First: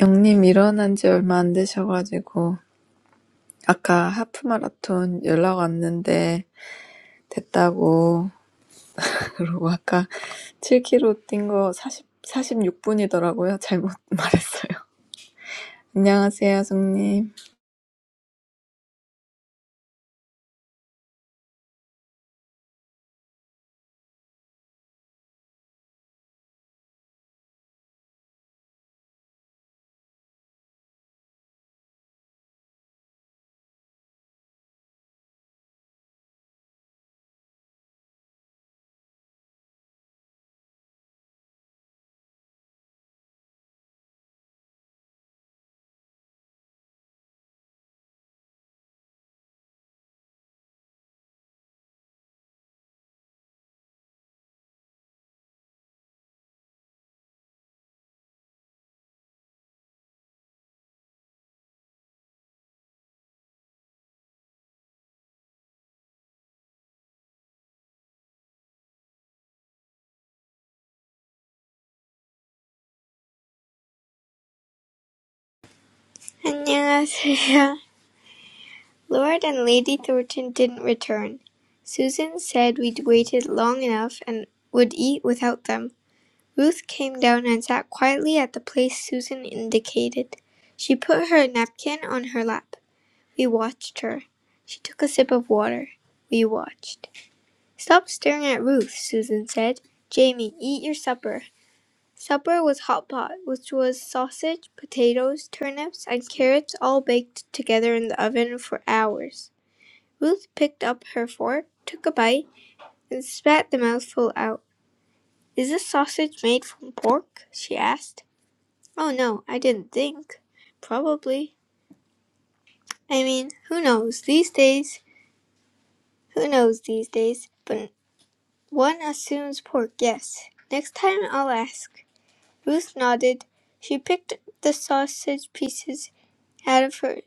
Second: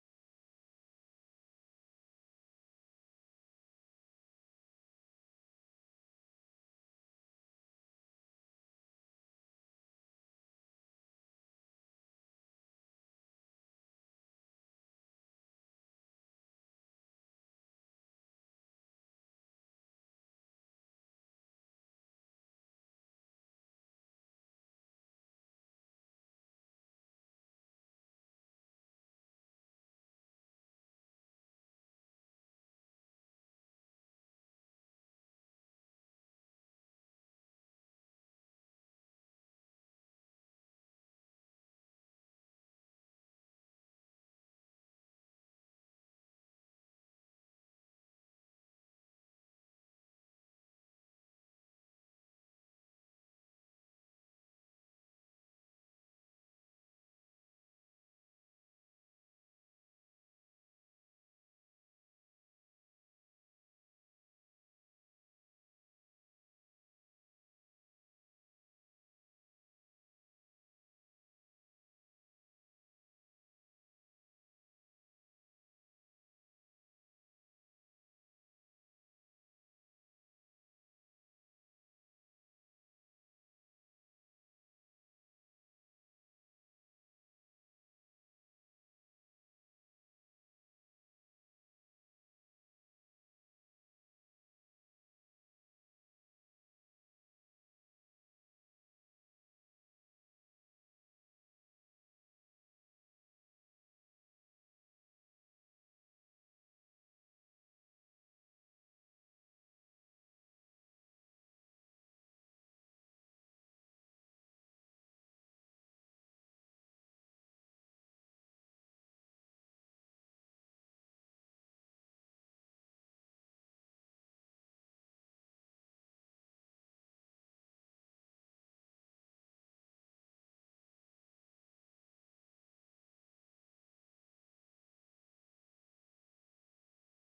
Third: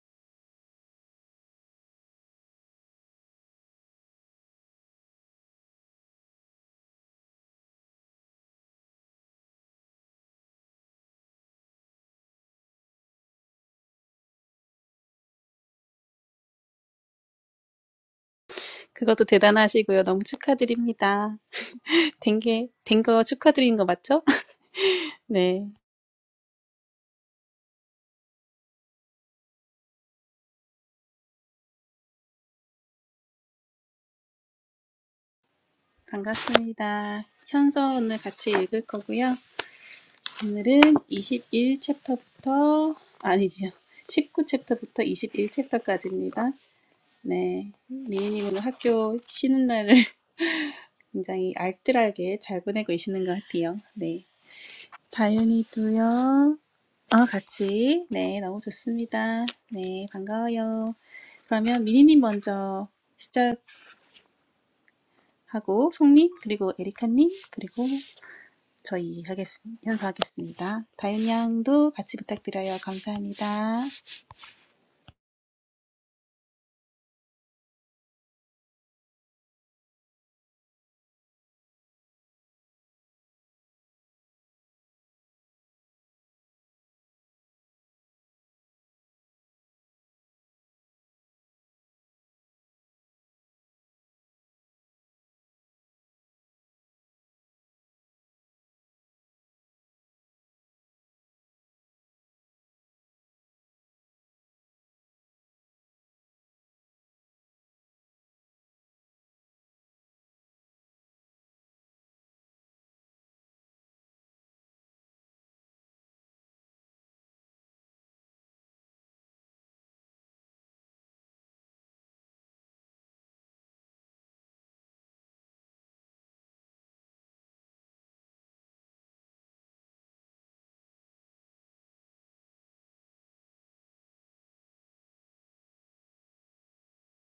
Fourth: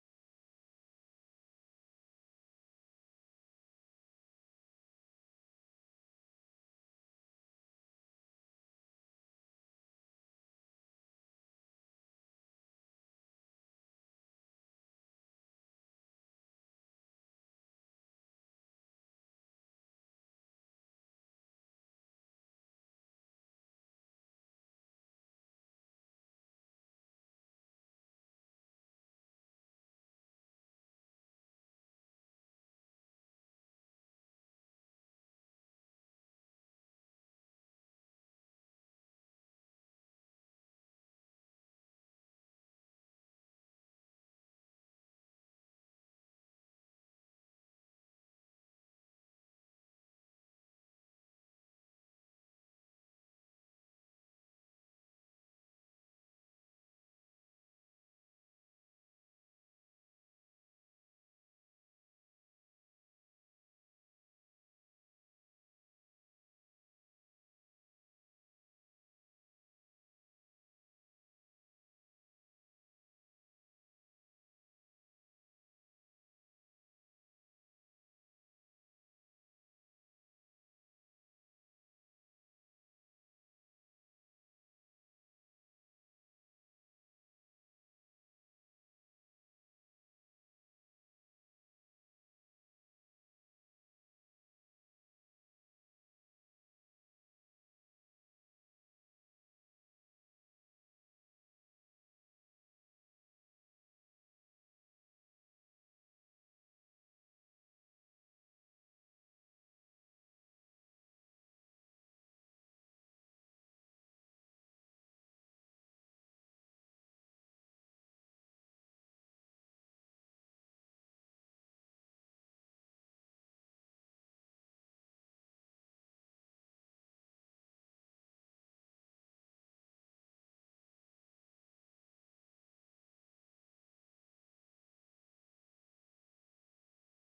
영님 일어난 지 얼마 안 되셔가지고 아까 하프마라톤 연락 왔는데 됐다고 그러고 아까 7km 뛴거 40, 46분이더라고요. 잘못 말했어요. 안녕하세요, 송님. 그것도 대단하시고요. 너무 축하드립니다. 된 게, 된거 축하드리는 거 맞죠? 네, 반갑습니다. 현서 오늘 같이 읽을 거고요. 오늘은 21 챕터부터, 아니지요. 19 챕터부터 21 챕터까지입니다. 네, 미애님 오늘 학교 쉬는 날을 굉장히 알뜰하게 잘 보내고 계시는 것 같아요. 네. 다윤이도요. 아, 같이. 네, 너무 좋습니다. 네, 반가워요. 그러면 미니님 먼저 시작하고, 송님, 그리고 에리카님, 그리고 저희 하겠습니다. 현수하겠습니다. 다윤 양도 같이 부탁드려요. 감사합니다. 안녕하세요. Lord and Lady Thornton didn't return. Susan said we'd waited long enough and would eat without them. Ruth came down and sat quietly at the place Susan indicated. She put her napkin on her lap. We watched her. She took a sip of water. We watched. Stop staring at Ruth, Susan said. Jamie, eat your supper. Supper was hot pot, which was sausage, potatoes, turnips, and carrots all baked together in the oven for hours. Ruth picked up her fork, took a bite, and spat the mouthful out. Is this sausage made from pork? she asked. Oh no, I didn't think. Probably. I mean, who knows these days? Who knows these days? But One assumes poor guess. Next time I'll ask. Ruth nodded. She picked the sausage pieces out of her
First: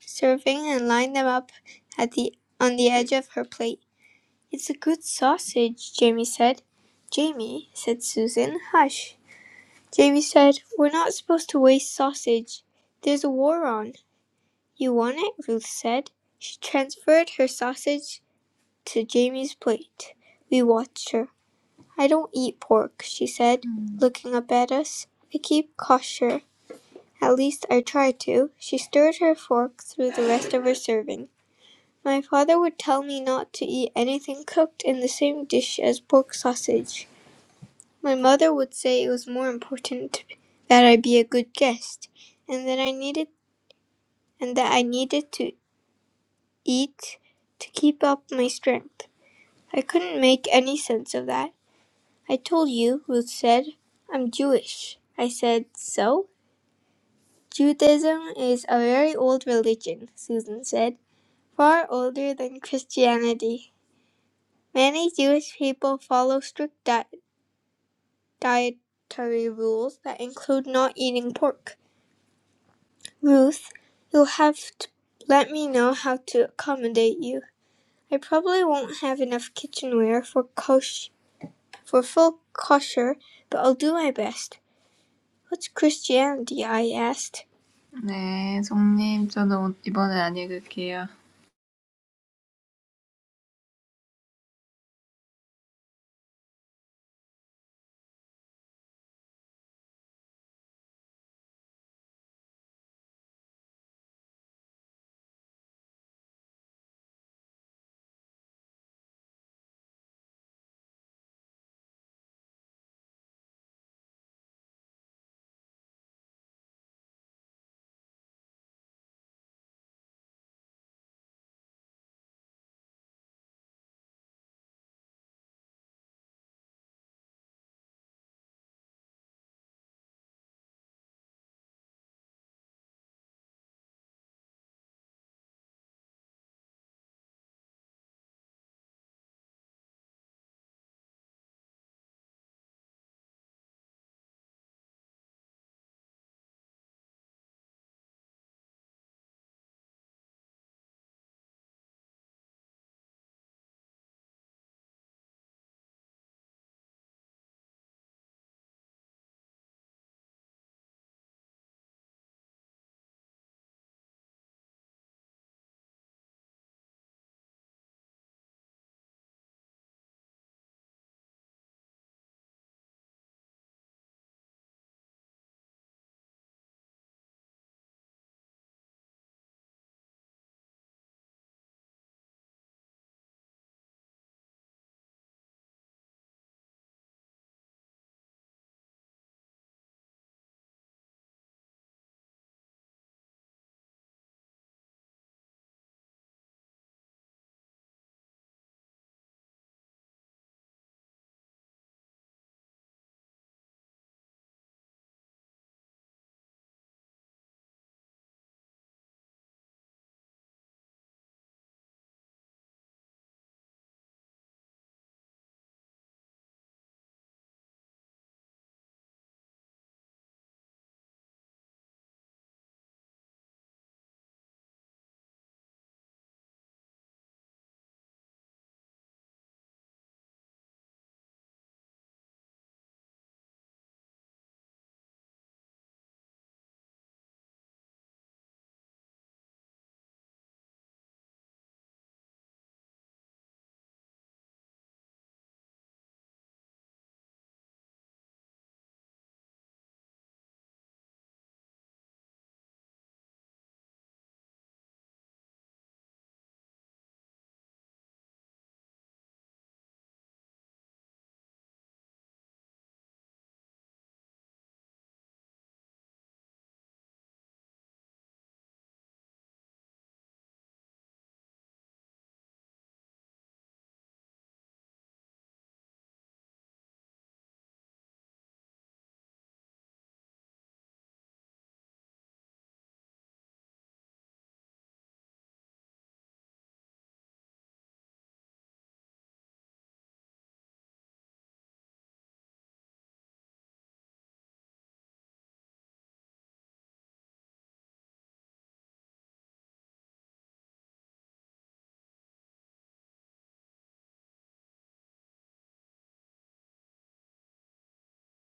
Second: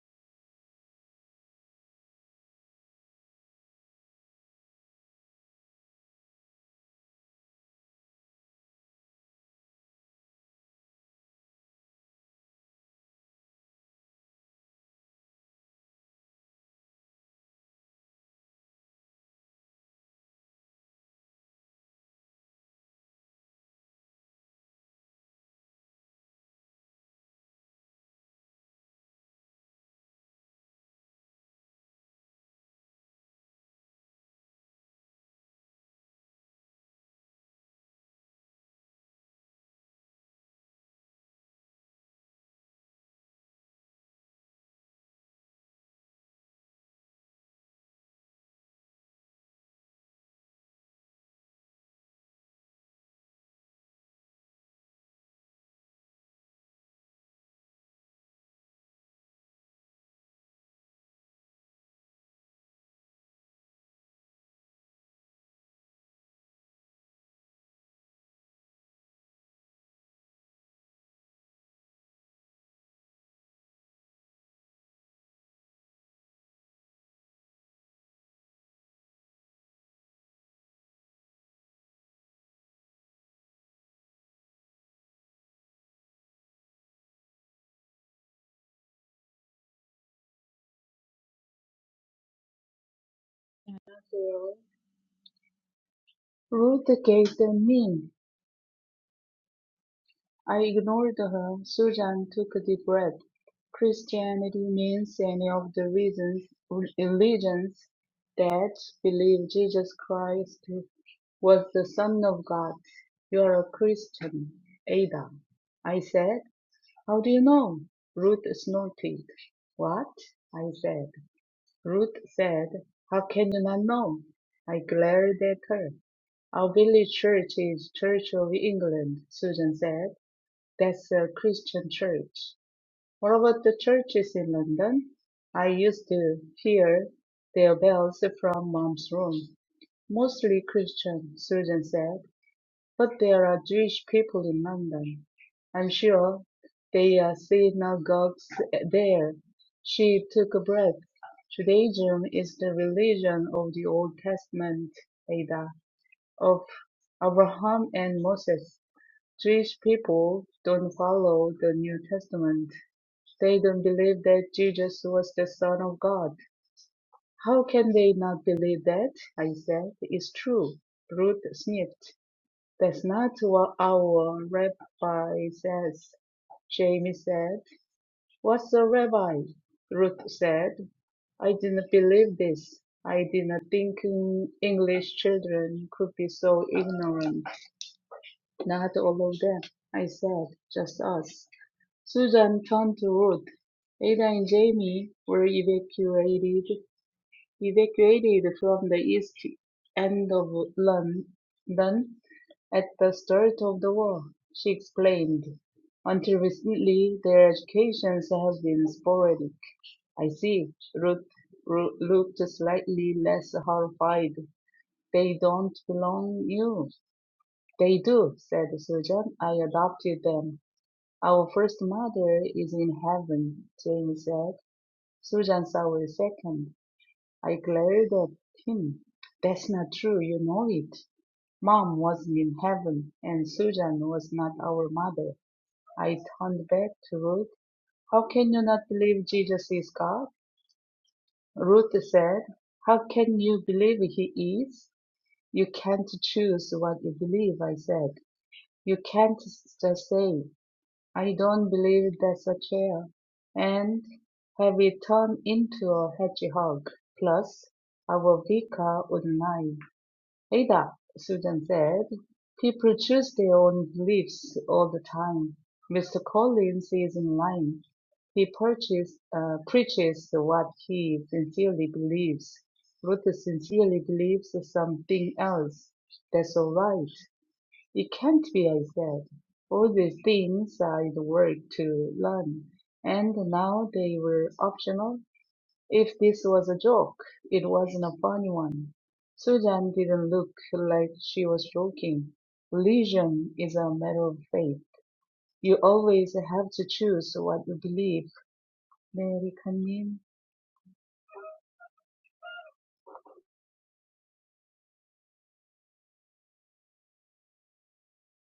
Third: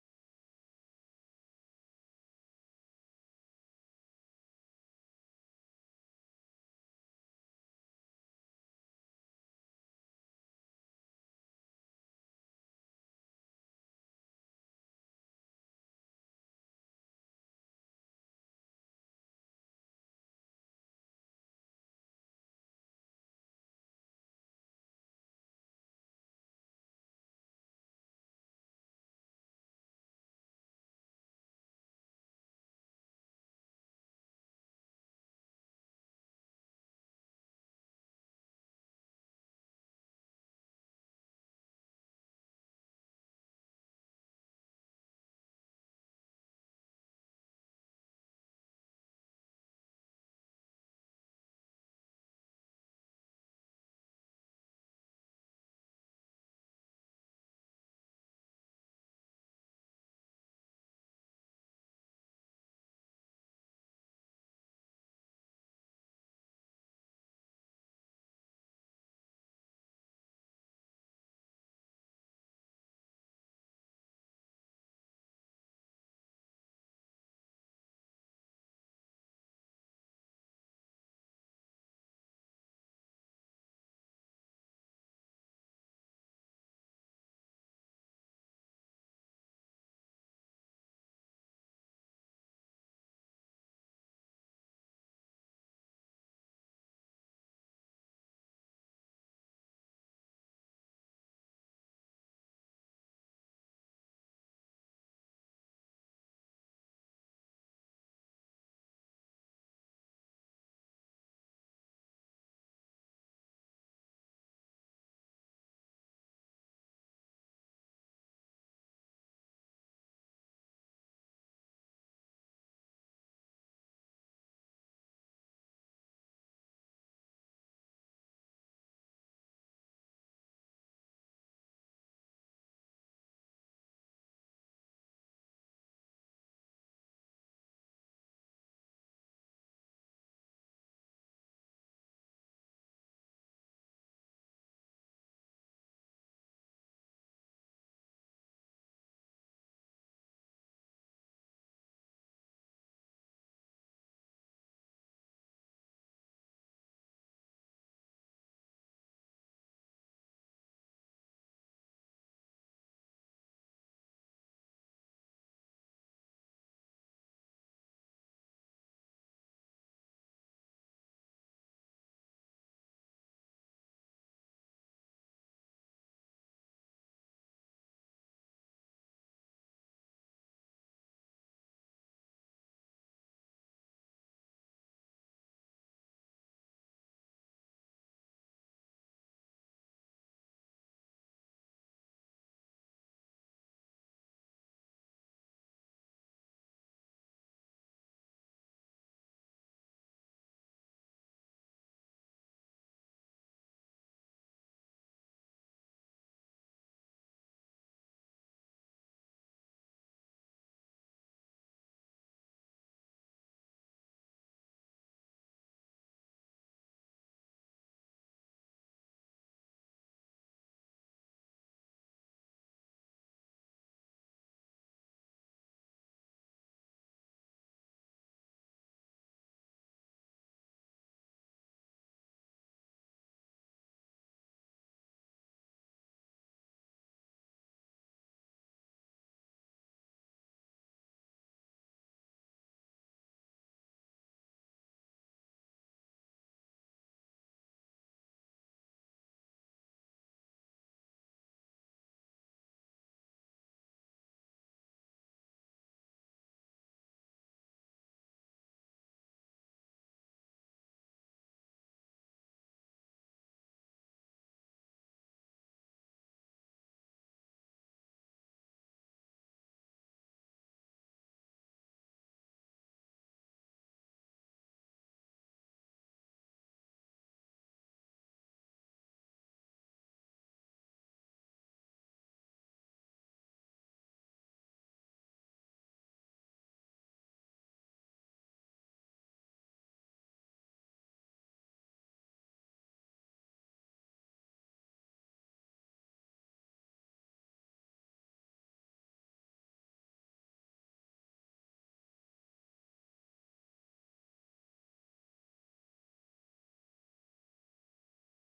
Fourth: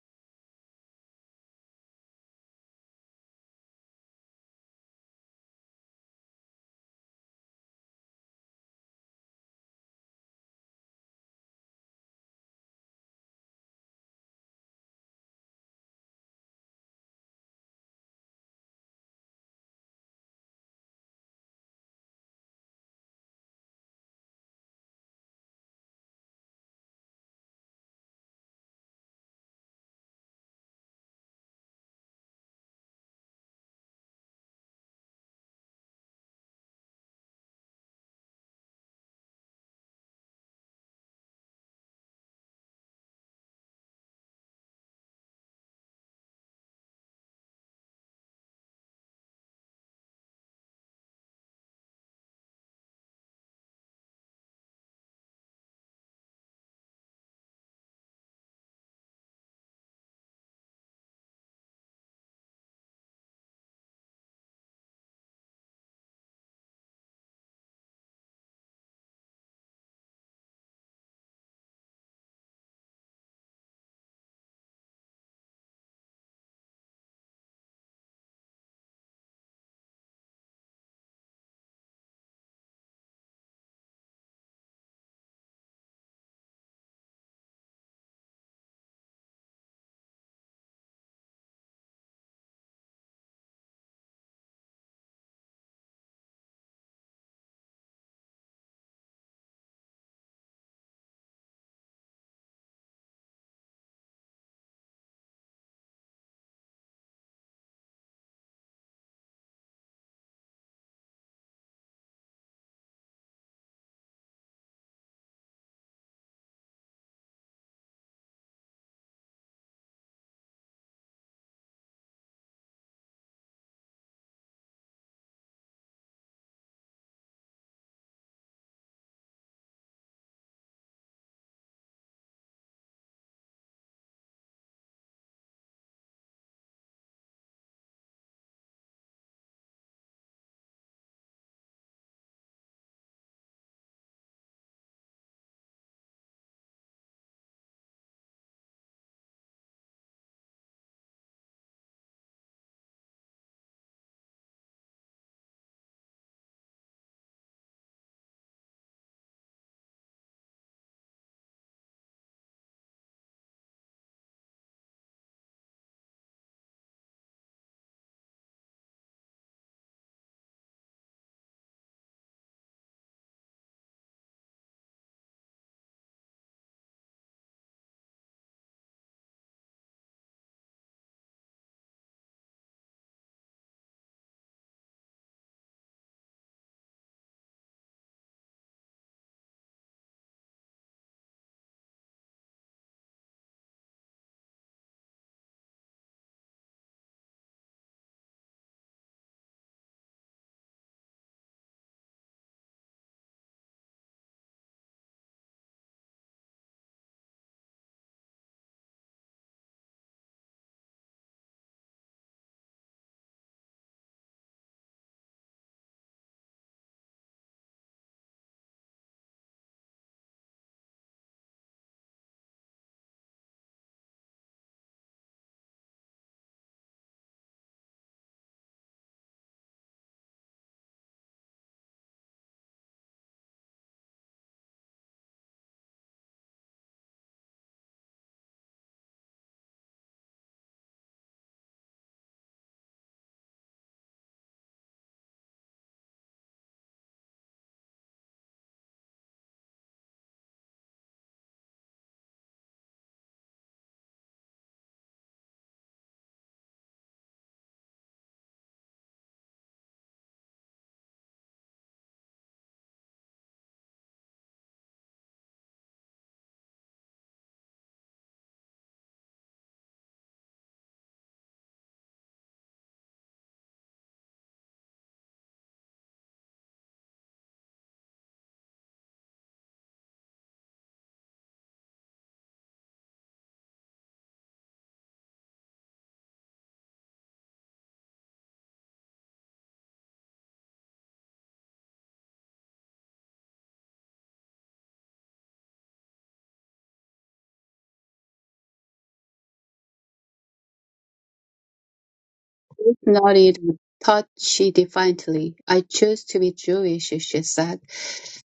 serving and lined them up at the on the edge of her plate. It's a good sausage, Jamie said. Jamie, said Susan, hush. Jamie said, We're not supposed to waste sausage. There's a war on. You want it? Ruth said. She transferred her sausage to Jamie's plate. We watched her. I don't eat pork, she said, mm. looking up at us. I keep kosher. At least I try to. She stirred her fork through the rest of her serving. My father would tell me not to eat anything cooked in the same dish as pork sausage. My mother would say it was more important that I be a good guest, and that I needed and that I needed to eat to keep up my strength. I couldn't make any sense of that. I told you, Ruth said. I'm Jewish. I said, So? Judaism is a very old religion, Susan said, far older than Christianity. Many Jewish people follow strict di- dietary rules that include not eating pork. Ruth, you'll have to let me know how to accommodate you. I probably won't have enough kitchenware for kosh- for full kosher, but I'll do my best. What's Christianity? I asked. 네, 송님, 저도 이번엔 안 읽을게요. Ruth gave the mean. I ignored her. Susan took a deep breath. Christianity means any of the reasons, religions that believe Jesus Christ was the Son of God. You are a Christian, Ada. I said. How do you know? Ruth snorted. What? I said. Ruth said, How can you not know? I glared at her. Our village church is Church of England, Susan said. That's a Christian church. What about the churches in London? I used to hear their bells from mom's room. Mostly Christian, Susan said. But there are Jewish people in London. I'm sure they are synagogues uh, there. She took a breath. Judaism is the religion of the Old Testament, Ada, of Abraham and Moses. Jewish people don't follow the New Testament. They don't believe that Jesus was the Son of God. How can they not believe that? I said. It's true. Ruth sniffed. "That's not what our rabbi says," Jamie said. "What's a rabbi?" Ruth said. I didn't believe this. I didn't think mm, English children could be so ignorant. Not all of them, I said, just us. Susan turned to Ruth. Ada and Jamie were evacuated Evacuated from the east end of London at the start of the war, she explained, until recently their educations have been sporadic. I see. Ruth looked slightly less horrified. They don't belong you. They do, said Susan. I adopted them. Our first mother is in heaven, Jane said. Susan saw a second. I glared at him. That's not true. You know it. Mom wasn't in heaven, and Susan was not our mother. I turned back to Ruth. How can you not believe Jesus is God? Ruth said, How can you believe he is? You can't choose what you believe, I said. You can't just say, I don't believe that's a chair, and have it turned into a hedgehog. Plus, our vicar would lie. Ada, Susan said, People choose their own beliefs all the time. Mr. Collins is in line. He purchase, uh, preaches what he sincerely believes. Ruth sincerely believes something else. That's all right. It can't be, I said. All these things I worked to learn, and now they were optional. If this was a joke, it wasn't a funny one. Susan didn't look like she was joking. Religion is a matter of faith. You always have to choose what you believe. Mary come in. Ruth nodded and touched defiantly. "I choose to be Jewish," she said.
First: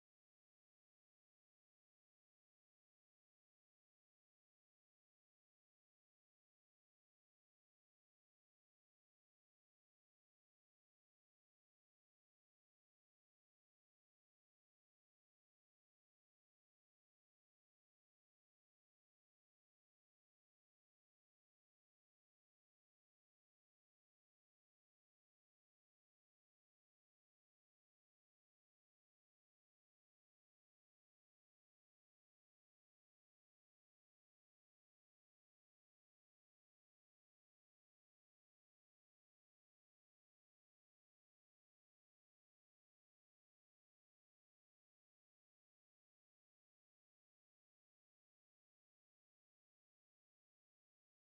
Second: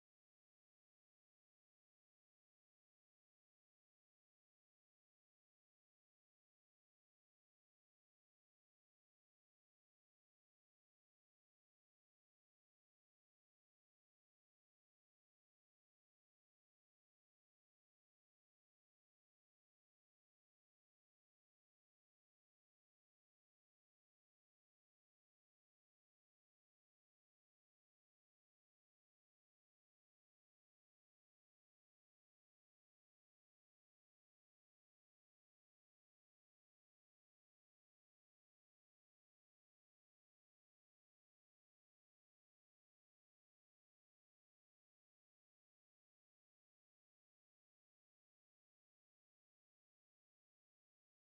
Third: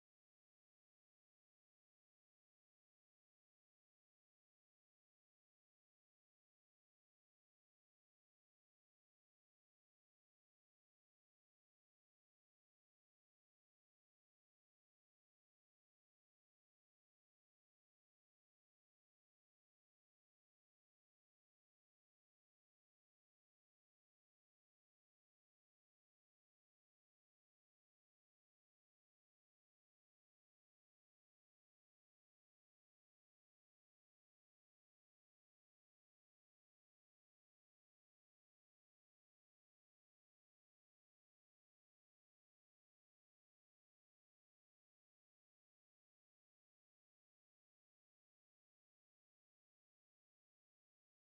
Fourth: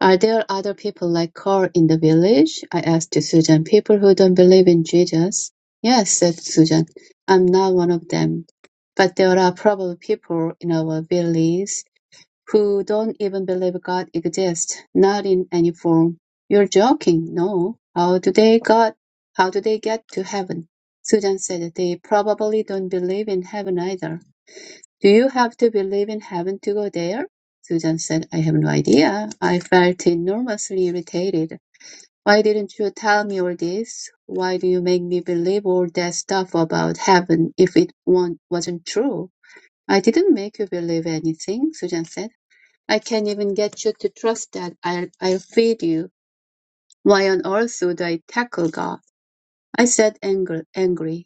"Are there other people like Carl in the village?" I asked Susan. "People who don't believe in Jesus?" "Yes," said Susan. "I'm not one of them. But there are probably people in our village who don't even believe God exists, not in any form." "You're joking." "No. How do they got how do they get to heaven?" Susan said, "They probably don't believe in heaven either. "Do you have to believe in heaven to go there?" Susan said. "I have no idea." I felt enormously irritated. "Why didn't you tell me all this? Why do you make me believe all that stuff about heaven if it wa- wasn't true?" "I didn't make you believe anything," Susan said. "I can't even get you to trust that I'll, I'll feed you. Why on earth would I tackle God?" I said angry, angry.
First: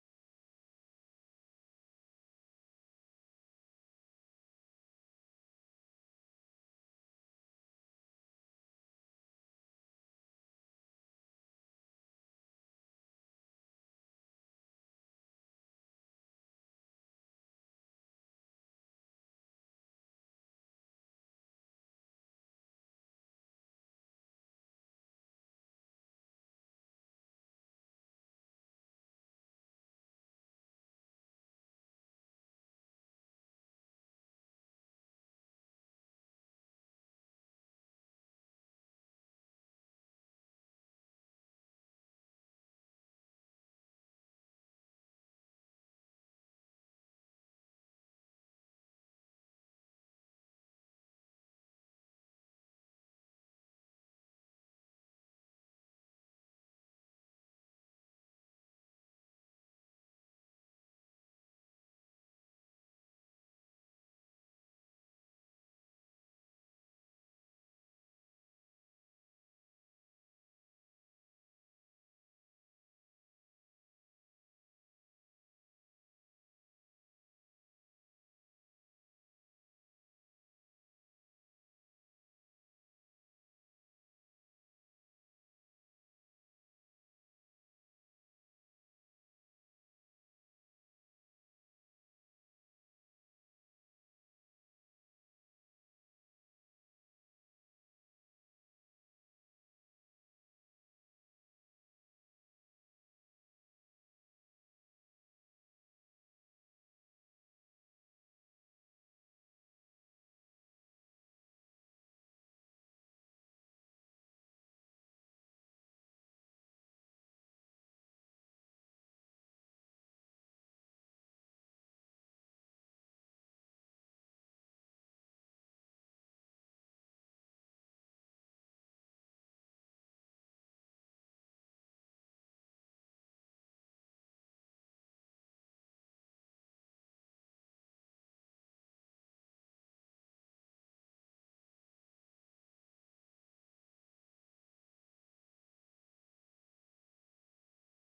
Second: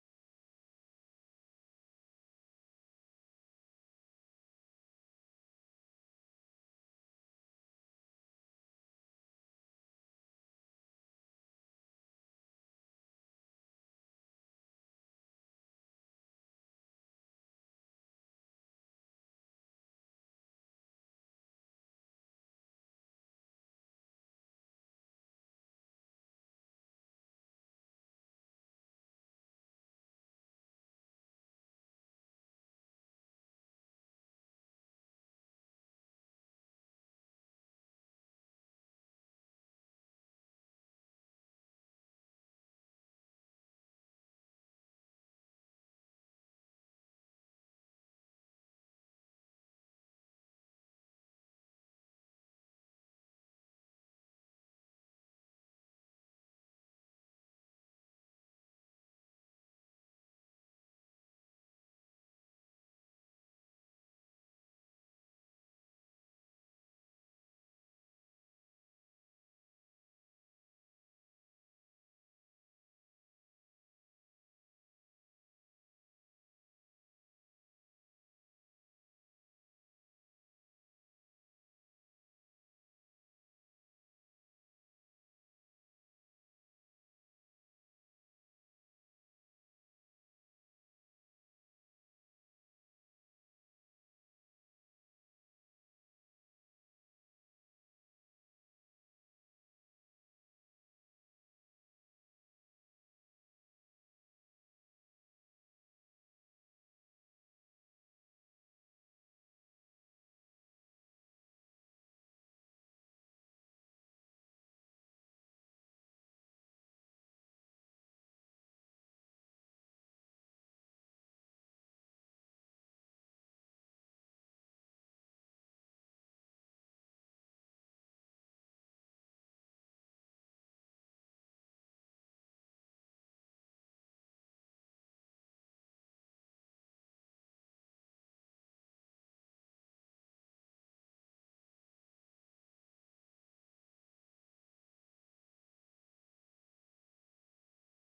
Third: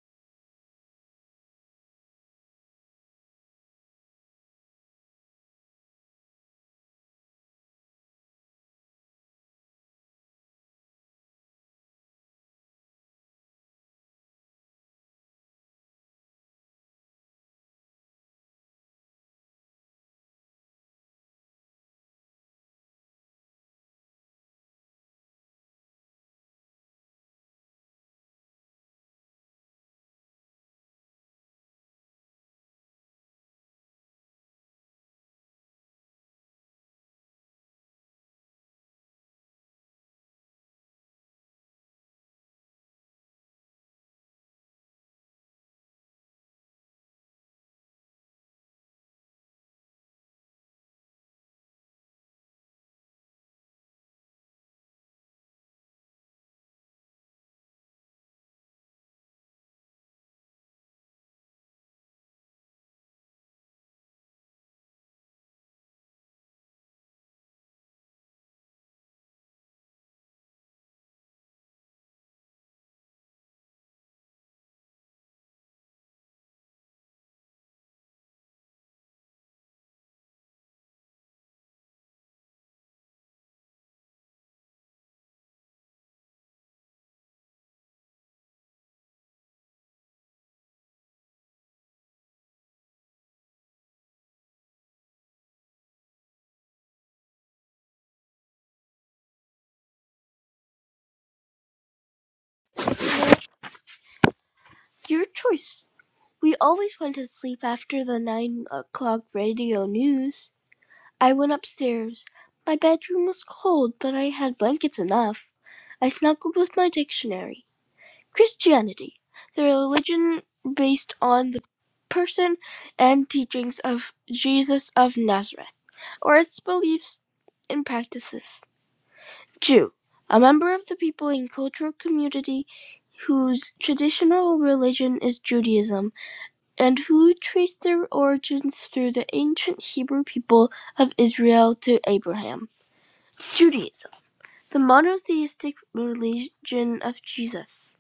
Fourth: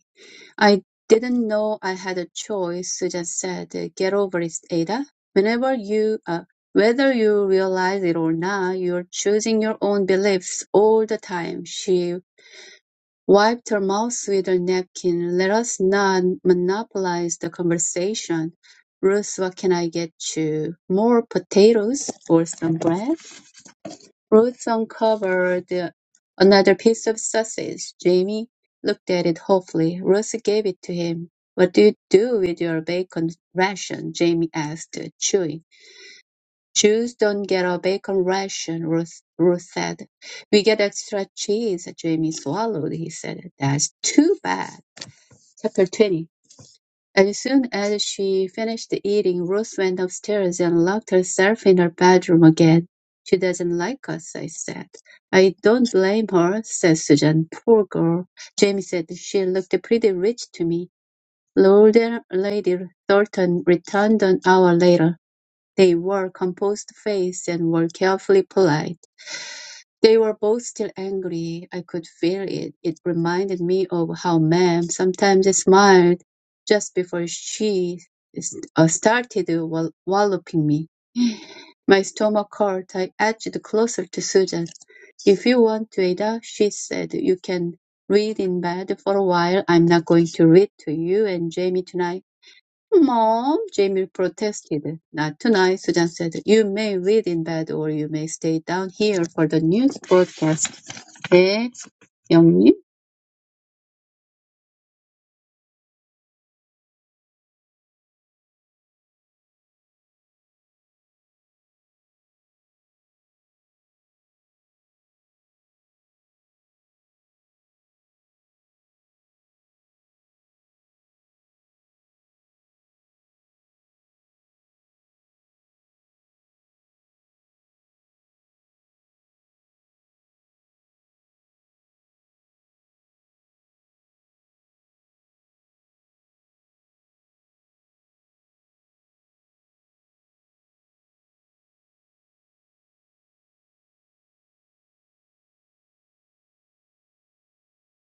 I didn't know I had a choice, Susan said. uh, Get over it, Ada. Whenever you, uh, whether you realize it or not, you're choosing your own beliefs all the time. She wiped her mouth with her napkin. Let us not monopolize the conversation. Ruth, what can I get you? More potatoes or some bread? Ruth uncovered another piece of sausage. Jamie looked at it hopefully. Ruth gave it to him. "What do you do with your bacon ration?" Jamie asked, chewing. "Jews don't get a bacon ration," Ruth, Ruth said. "We get extra cheese." Jamie swallowed. He said, "That's too bad." Chapter 20 as soon as she finished eating, Ruth went upstairs and locked herself in her bedroom again. She doesn't like us, I said. I don't blame her, said Susan. Poor girl. Jamie said she looked pretty rich to me. Lord and Lady Thornton returned an hour later. They wore composed faces and were carefully polite. They were both still angry. I could feel it. It reminded me of how Ma'am sometimes smiled just before she s- uh, started uh, wall- walloping me. My stomach hurt. I edged closer to Susan. If you want to, Ada, she said, you can read in bed for a while. I'm not going to read to you and Jamie tonight. Mom, Jamie protested. Not tonight, Susan said. You may read in bed or you may stay down here for the news broadcast. 네, 영님. Your choice. We always went to sleep after the nine o'clock radio news. I went upstairs. My bedroom was cold, but I had blankets enough. I snuggled with my dictionary. Christianity, the religion based on the person and teachings of Jesus of Nazareth, or its beliefs and practices. Jew, a member of the people and cultural community whose traditional religion is Judaism and who trace their origins through the ancient Hebrew people of Israel to Abraham. Judaism the monotheistic religion of Jesus.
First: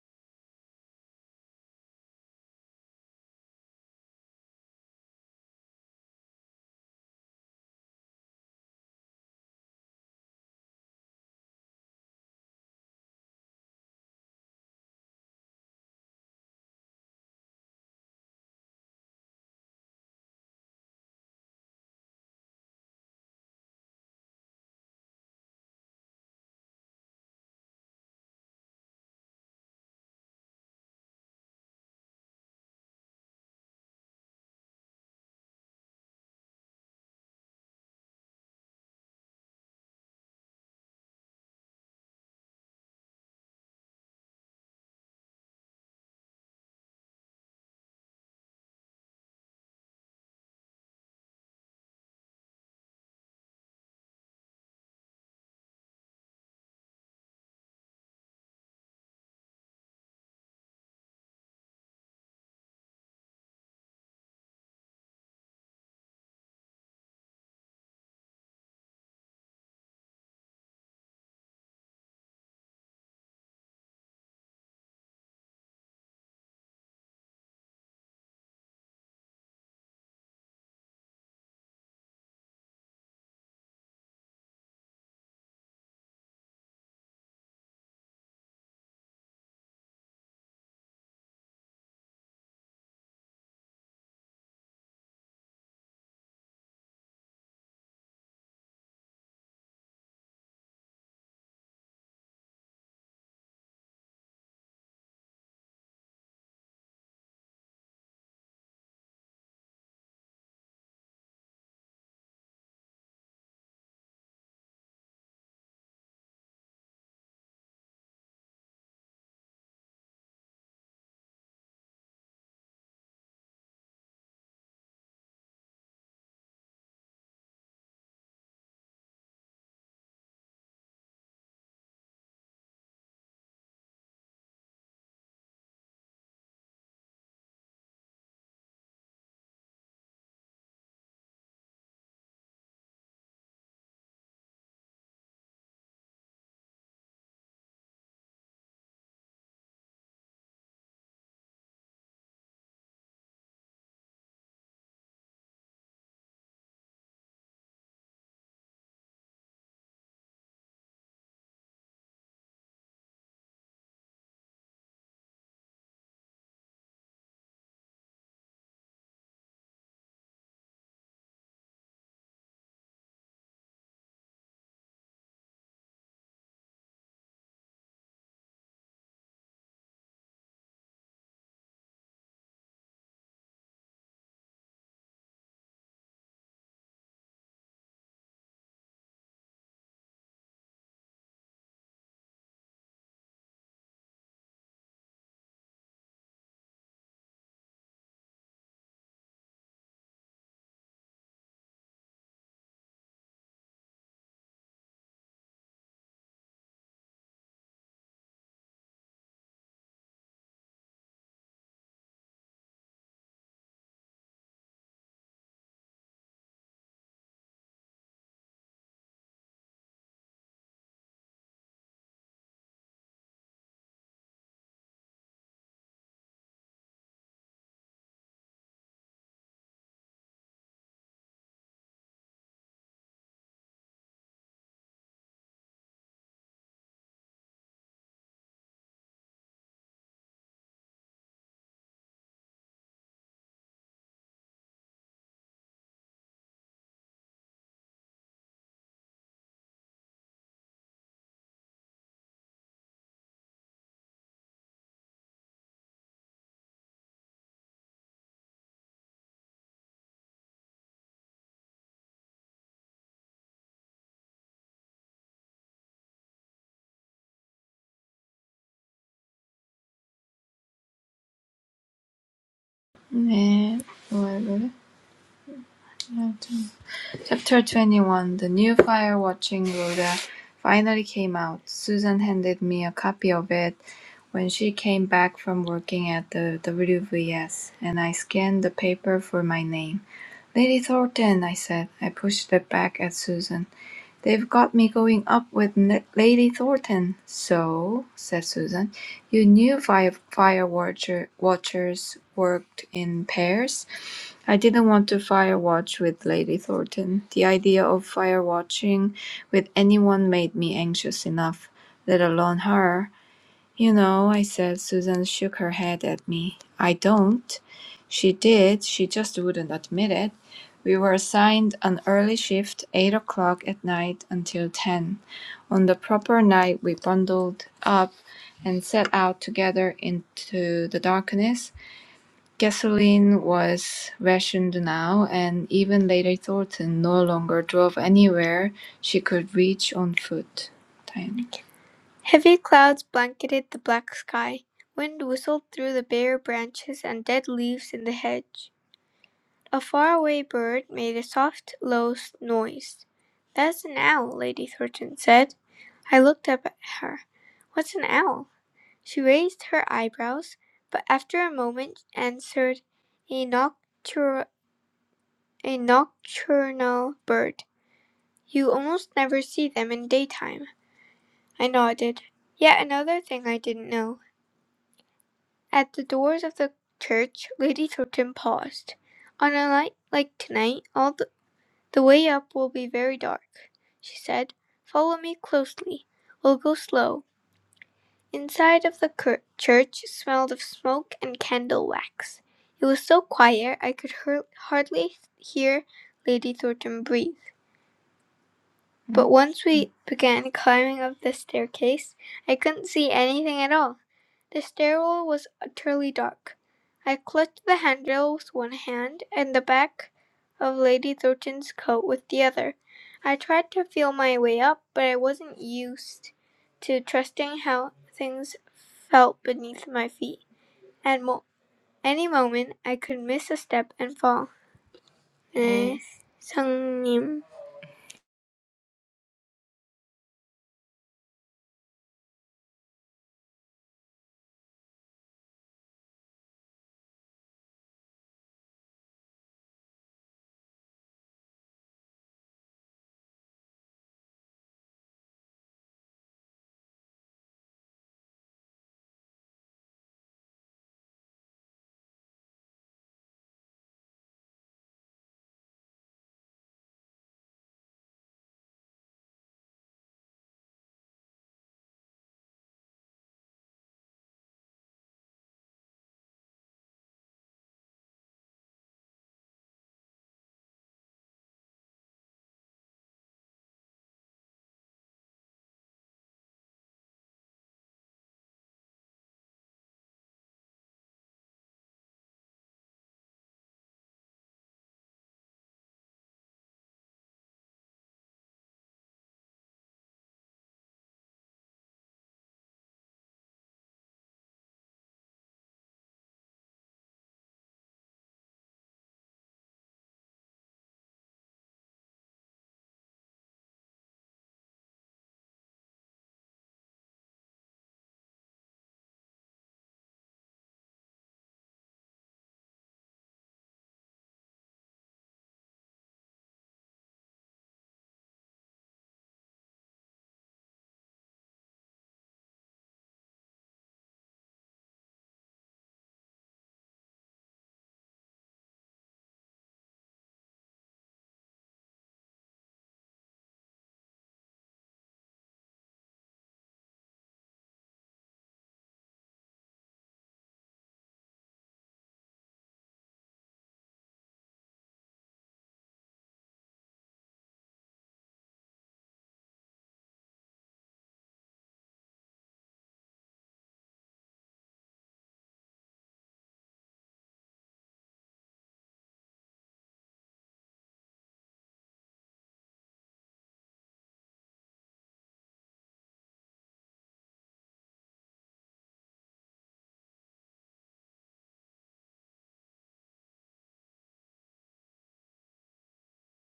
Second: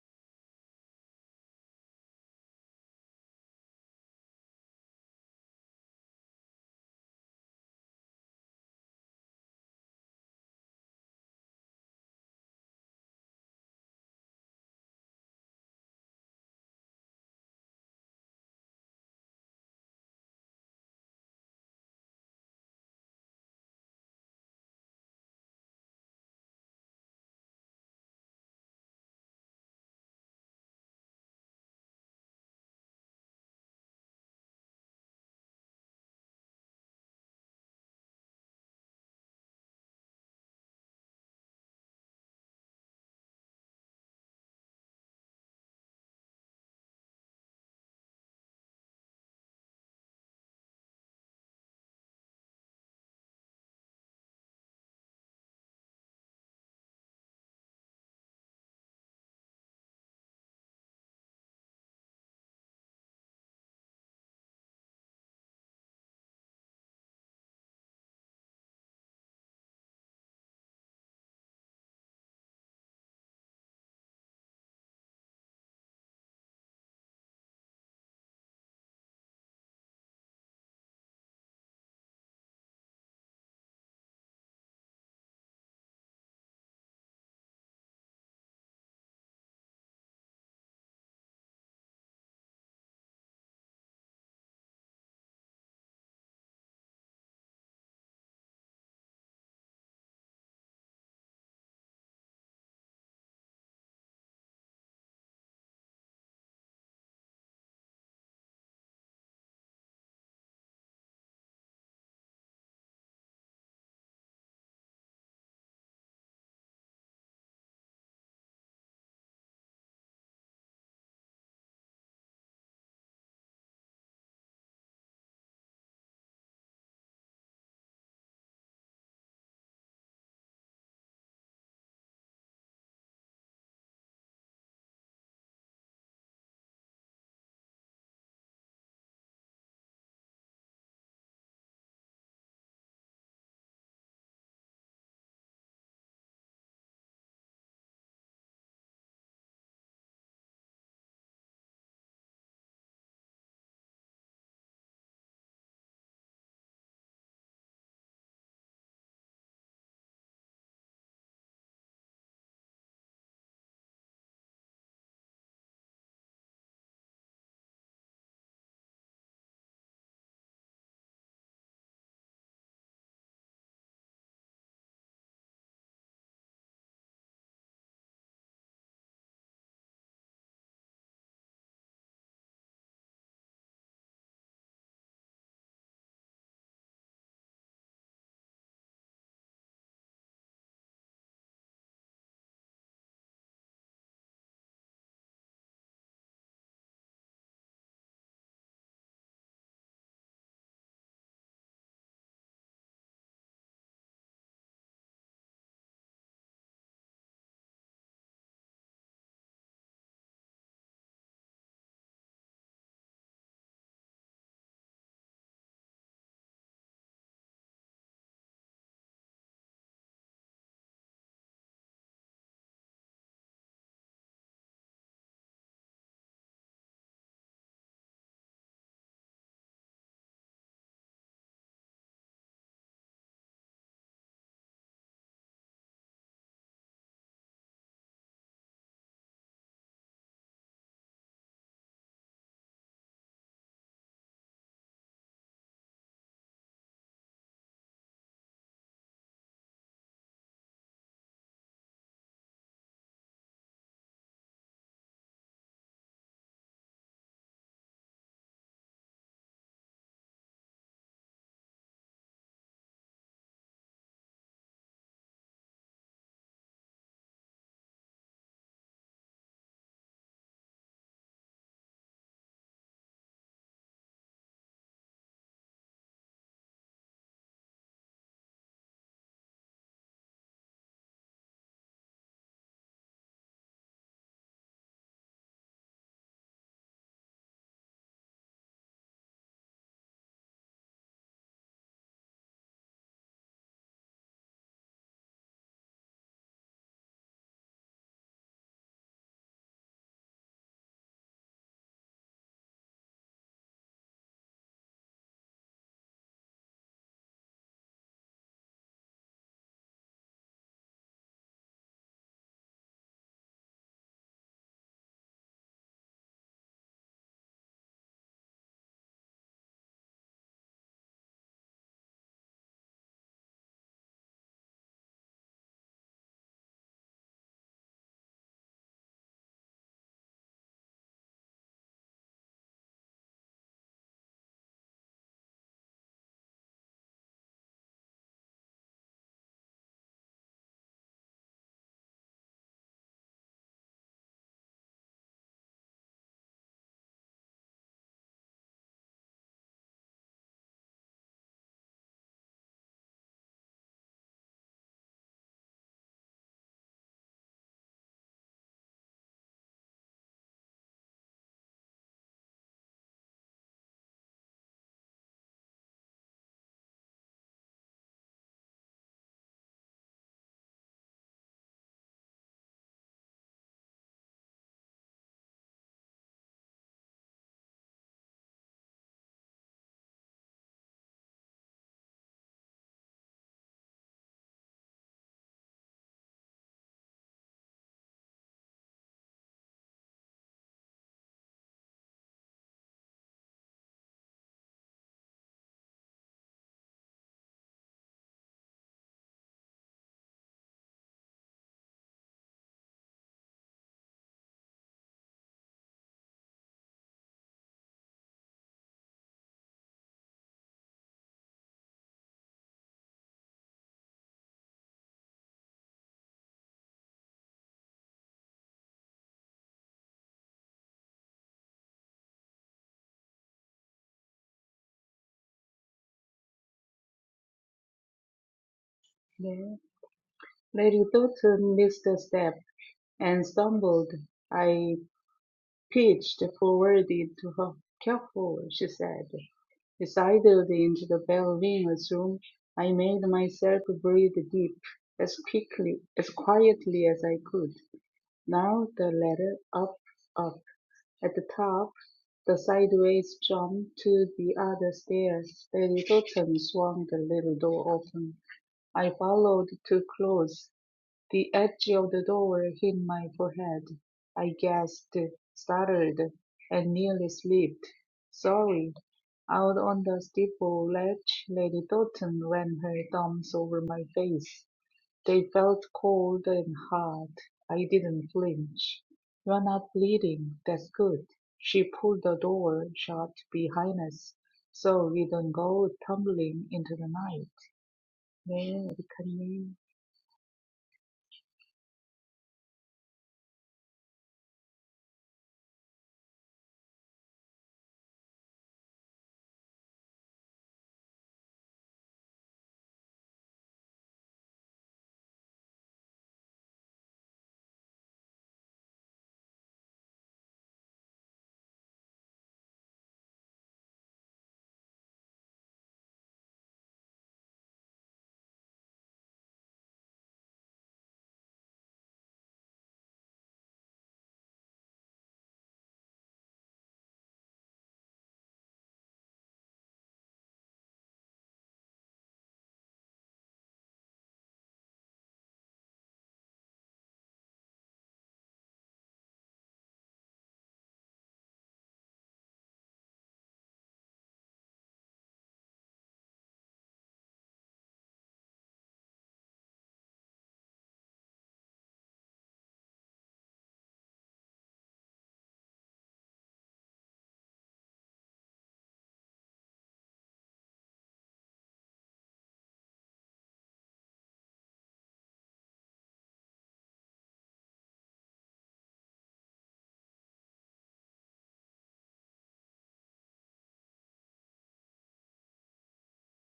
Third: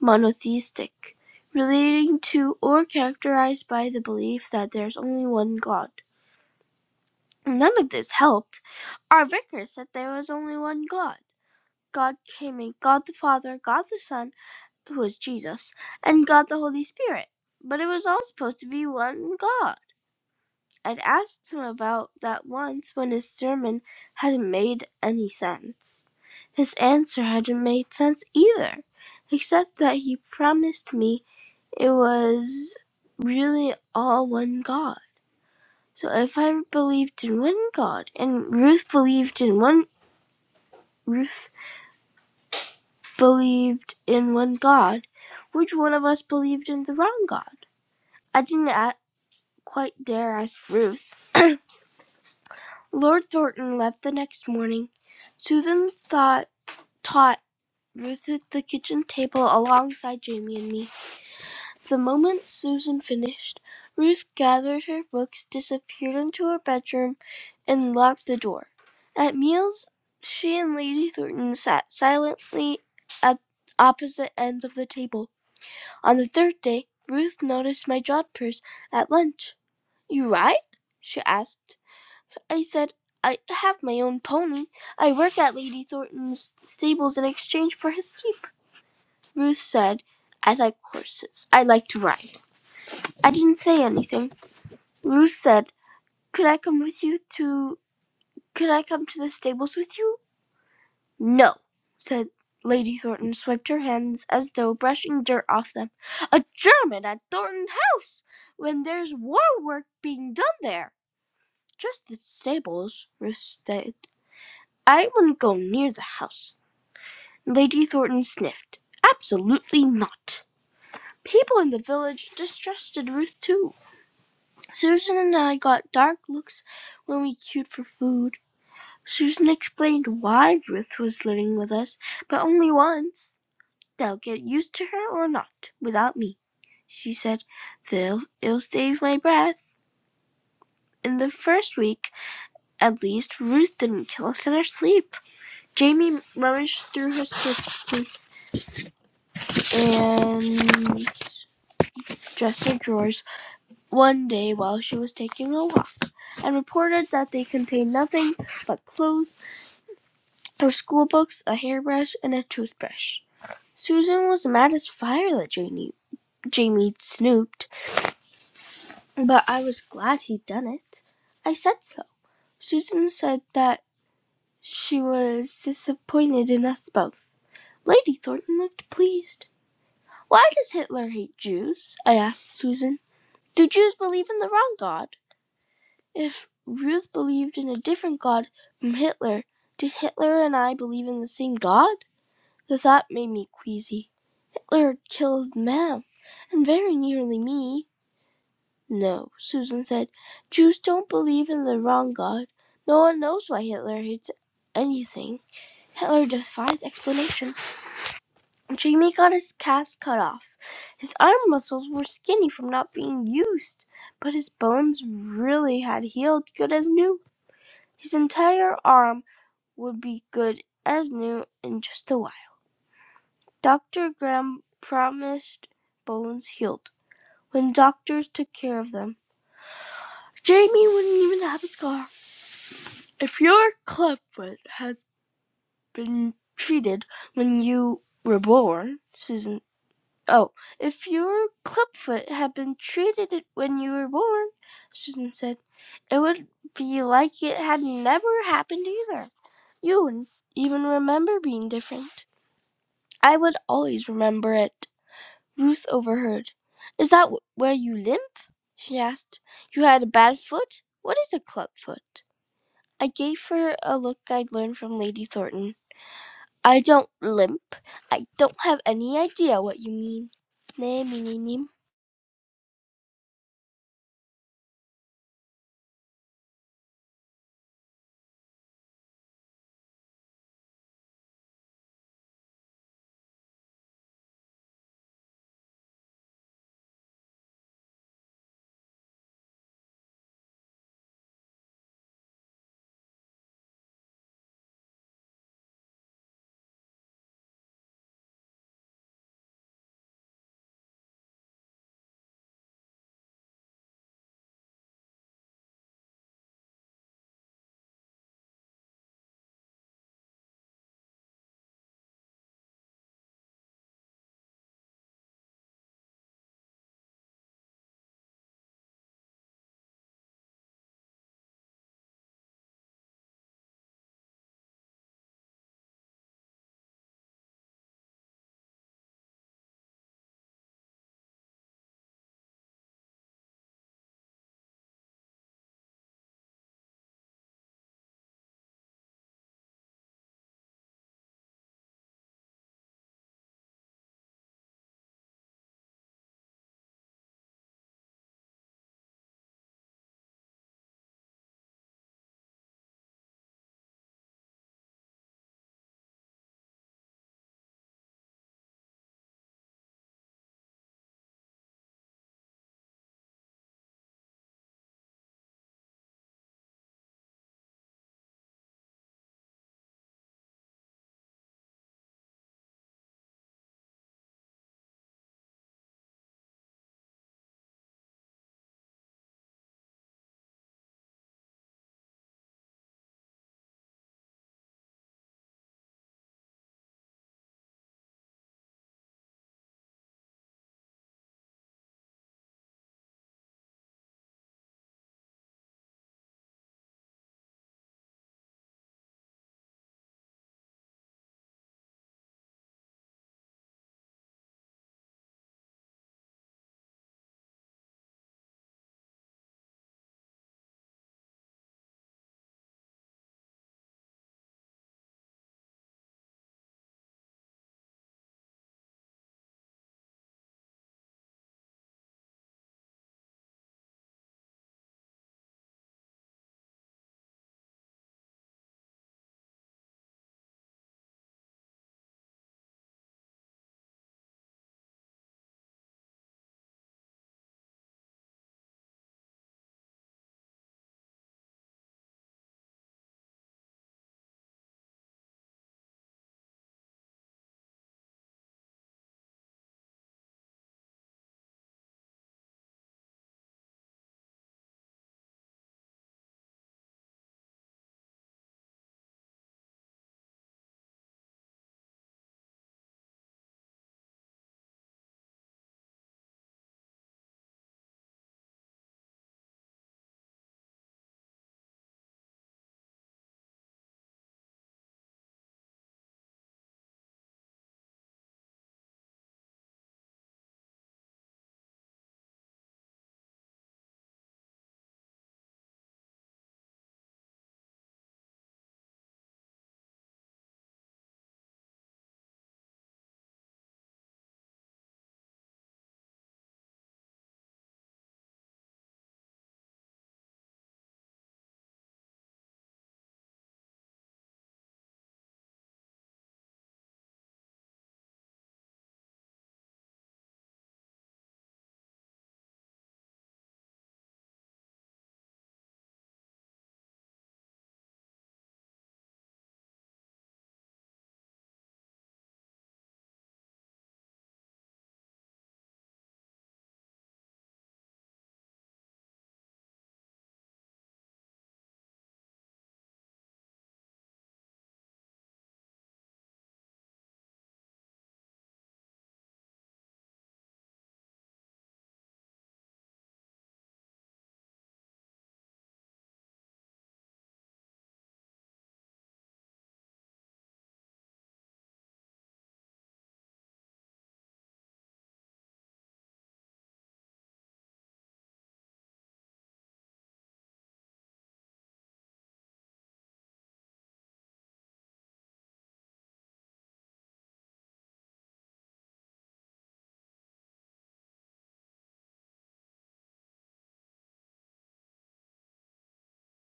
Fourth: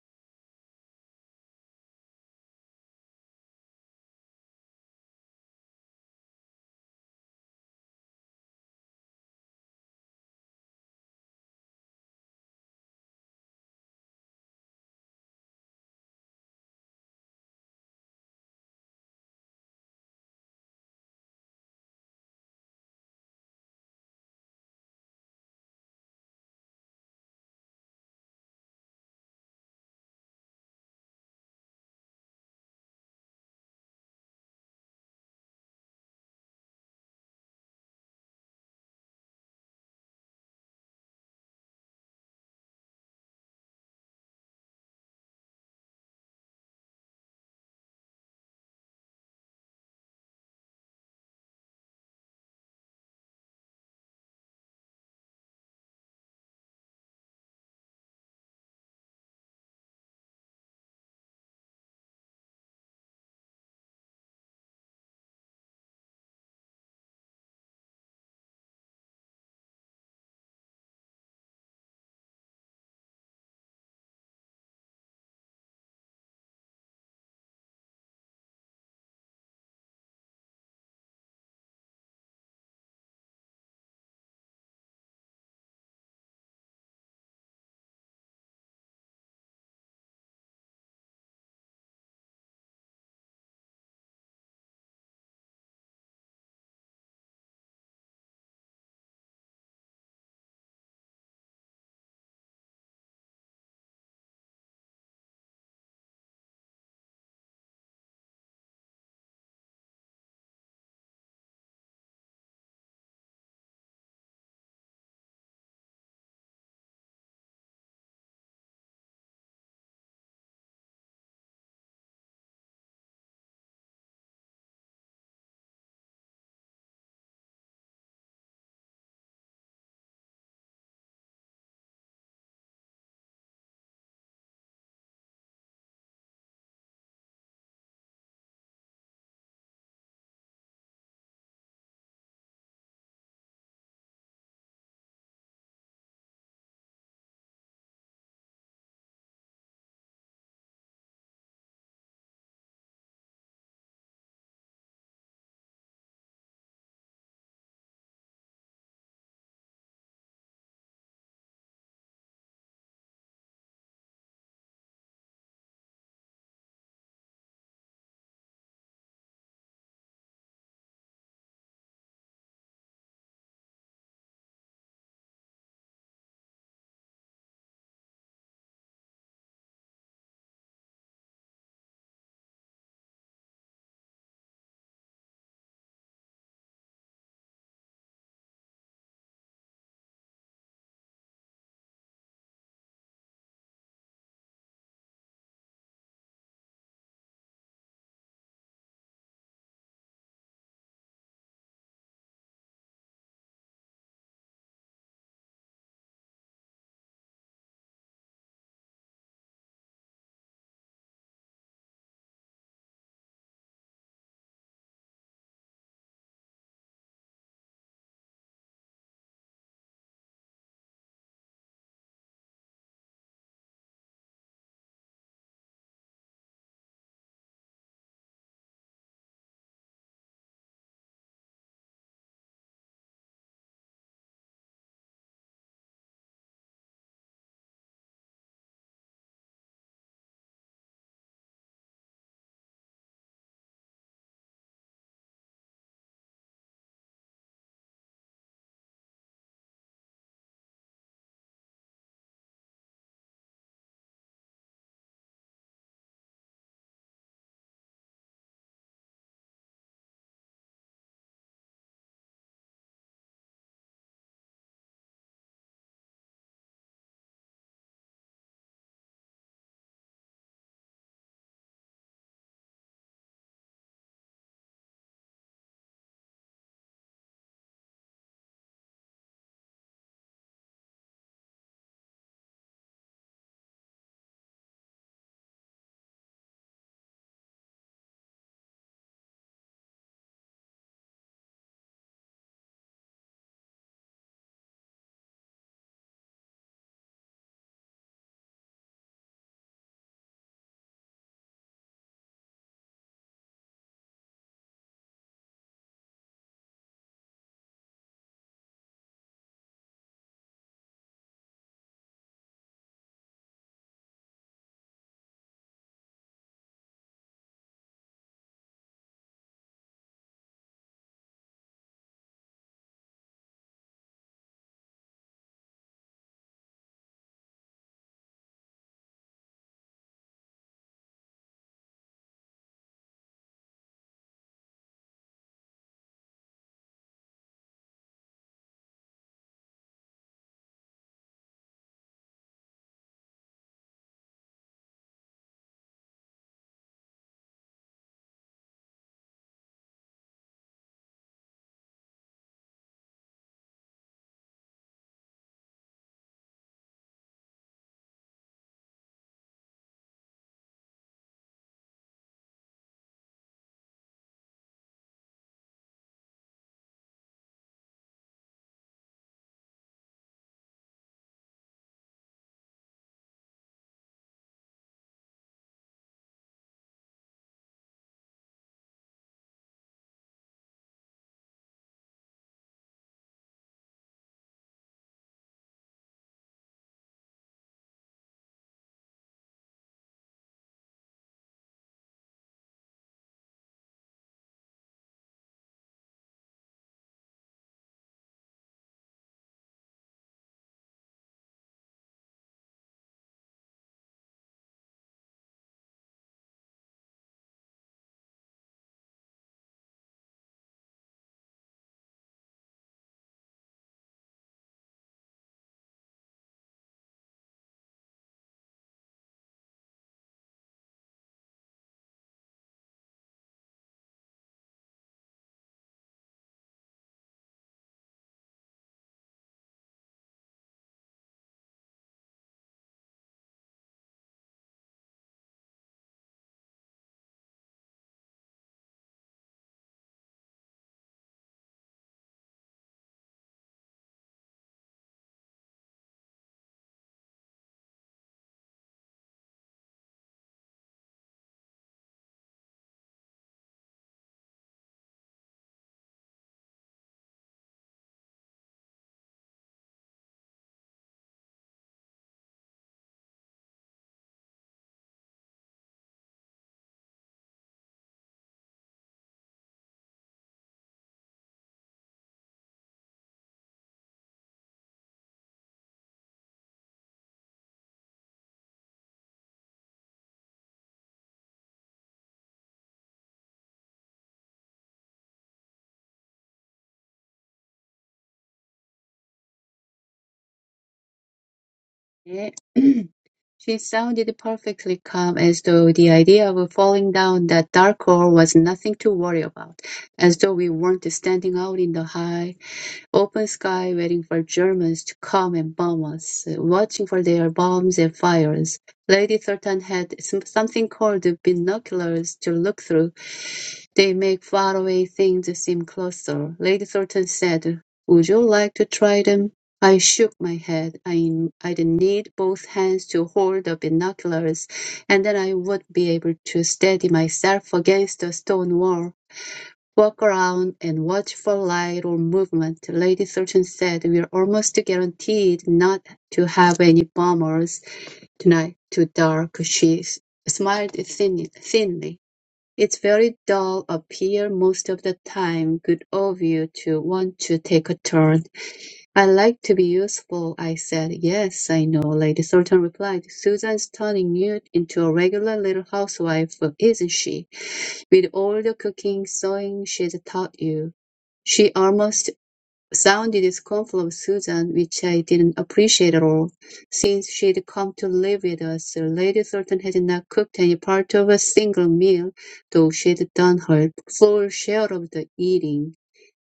Monotheistic. Relating to or characterized by the belief that there's only one God. None of this helped. Our vicar said there was only one God. God came in God the Father, God the Son, who was Jesus, and God the Holy Spirit. But it was all supposed to be one God. I'd asked him about that once when his sermon hadn't made any sense. His answer hadn't made sense either, except that he promised me it was really all one God. So if I believed in one God and Ruth believed in one Ruth believed in one God, which one of us believed in the wrong God? I didn't quite dare ask Ruth Lord Thornton left the next morning. Susan thought, taught Ruth at the kitchen table alongside Jamie and me. The moment Susan finished, Ruth gathered her books, disappeared into her bedroom, and locked the door. At meals, she and Lady Thornton sat silently at opposite ends of the table. On the third day, Ruth noticed my jot purse at lunch. You right? she asked. I said, I have my own pony. I work at Lady Thornton's stables in exchange for his keep. Ruth said, I like horses. I like to ride. I didn't say anything. Ruth said, Could I come with you to. Could I come to the stables with you? No, said Lady Thornton, swiped her hands as though brushing dirt off them. A German at Thornton House when there's war work being done there. Just the stables, Ruth said. I wouldn't go near the house. Lady Thornton sniffed. Absolutely not. People in the village distrusted Ruth too. Susan and I got dark looks when we queued for food. Susan explained why Ruth was living with us, but only once. They'll get used to her or not, without me, she said. They'll it'll save my breath. In the first week, at least, Ruth didn't kill us in our sleep. Jamie rummaged through her suitcase and dresser drawers one day while she was taking a walk and reported that they contained nothing but clothes, her school books, a hairbrush, and a toothbrush. Susan was mad as fire that Jamie, Jamie snooped, but I was glad he'd done it. I said so. Susan said that she was disappointed in us both. Lady Thornton looked pleased. Why does Hitler hate Jews? I asked Susan. Do Jews believe in the wrong God? If Ruth believed in a different God from Hitler, did Hitler and I believe in the same God? The thought made me queasy. Hitler had killed Mem, and very nearly me. No, Susan said. Jews don't believe in the wrong God. No one knows why Hitler hates anything. Hitler defies explanation. Jamie got his cast cut off. His arm muscles were skinny from not being used, but his bones really had healed good as new. His entire arm would be good as new in just a while. Doctor Graham promised Bones healed when doctors took care of them. Jamie wouldn't even have a scar. If your clubfoot has been treated when you were born, Susan. Oh, if your clubfoot had been treated when you were born, Susan said, it would be like it had never happened either. You wouldn't even remember being different. I would always remember it. Ruth overheard. Is that wh- where you limp? she asked. You had a bad foot? What is a club foot? I gave her a look I'd learned from Lady Thornton. I don't limp. I don't have any idea what you mean. Nay, me, nee, nee. 네, 뭐야, 이거를? 네. Chapter 21 The new fire watching Rhoda finally came out. Susan handed me a copy of it when she came back from working at the WVS, and I scanned the paper for my name. Lady Thornton, I said. I pushed it back at Susan. They've got me going up with N- Lady Thornton. So, said Susan, you knew fire, fire watcher, watchers worked in pairs? I didn't want to fire watch with Lady Thornton. The idea of fire watching with anyone made me anxious enough, let alone her. You know, I said, Susan shook her head at me. I don't. She did, she just wouldn't admit it. We were assigned an early shift, 8 o'clock at night until 10. On the proper night, we bundled up and set out together into the darkness. Gasoline was rationed now, and even Lady Thornton no longer drove anywhere she could reach on foot. Heavy clouds blanketed the black sky. Wind whistled through the bare branches and dead leaves in the hedge. A faraway bird made a soft, low noise. That's an owl, Lady Thornton said. I looked up at her. What's an owl? She raised her eyebrows, but after a moment answered, a, noctur- a nocturnal bird. You almost never see them in daytime. I nodded. Yet another thing I didn't know. At the doors of the church Lady Chiltern paused. On a night like tonight, all the, the way up will be very dark, she said. Follow me closely. We'll go slow. Inside of the cur- church smelled of smoke and candle wax. It was so quiet I could hur- hardly hear Lady Thornton breathe. But once we began climbing up the staircase, I couldn't see anything at all. The stairwell was utterly dark. I clutched the handrail with one hand and the back of Lady Thornton's coat with the other. I tried to feel my way up, but I wasn't used to trusting how things felt beneath my feet. At mo- any moment, I could miss a step and fall. 네, 성님. Yeah. Lady Thornton missed a step and stumbled. I pitched forward to her. Careful, she said. Decided into the back room, I made myself breathe deep, as quickly, as quietly as I could. Now the ladder, up, up. At the top, the sideways jump to the other stairs. Lady Doughton swung the little door open. I followed too close. The edge of the door hit my forehead. I gasped, stuttered, and nearly slipped. Sorry. Out on the steeple ledge, Lady Doughton ran her thumbs over my face. They felt cold and hard. I didn't flinch. You're not bleeding. That's good. She pulled the door shut behind us so we don't go tumbling into the night. 네, 에리카님. 네. She sounded perfectly calm as though the idea of falling down that dark hole was nothing to worry about, as though we weren't standing out in the high Open sky waiting for Germans to come and bomb us, watching for their bombs and fires. Lady Thornton had some- something called binoculars to look through. They make faraway things seem closer. Lady Thornton said, Would you like to try them? I shook my head. I, I'd need both hands to hold the binoculars, and then I would be able to steady myself against a stone wall. Walk around and watch for light or movement, Lady Thornton said. We're almost guaranteed not to have any bombers tonight. Too dark, she smiled thin- thinly. It's very dull up here most of the time. Good of you to want to take a turn. I like to be useful, I said. Yes, I know, Lady Thornton replied. Susan's turning you into a regular little housewife, isn't she? with all the cooking, sewing she'd taught you. She almost sounded scornful of Susan, which I didn't appreciate at all. Since she'd come to live with us, Lady Thornton had not cooked any part of a single meal, though she'd done her full share of the eating.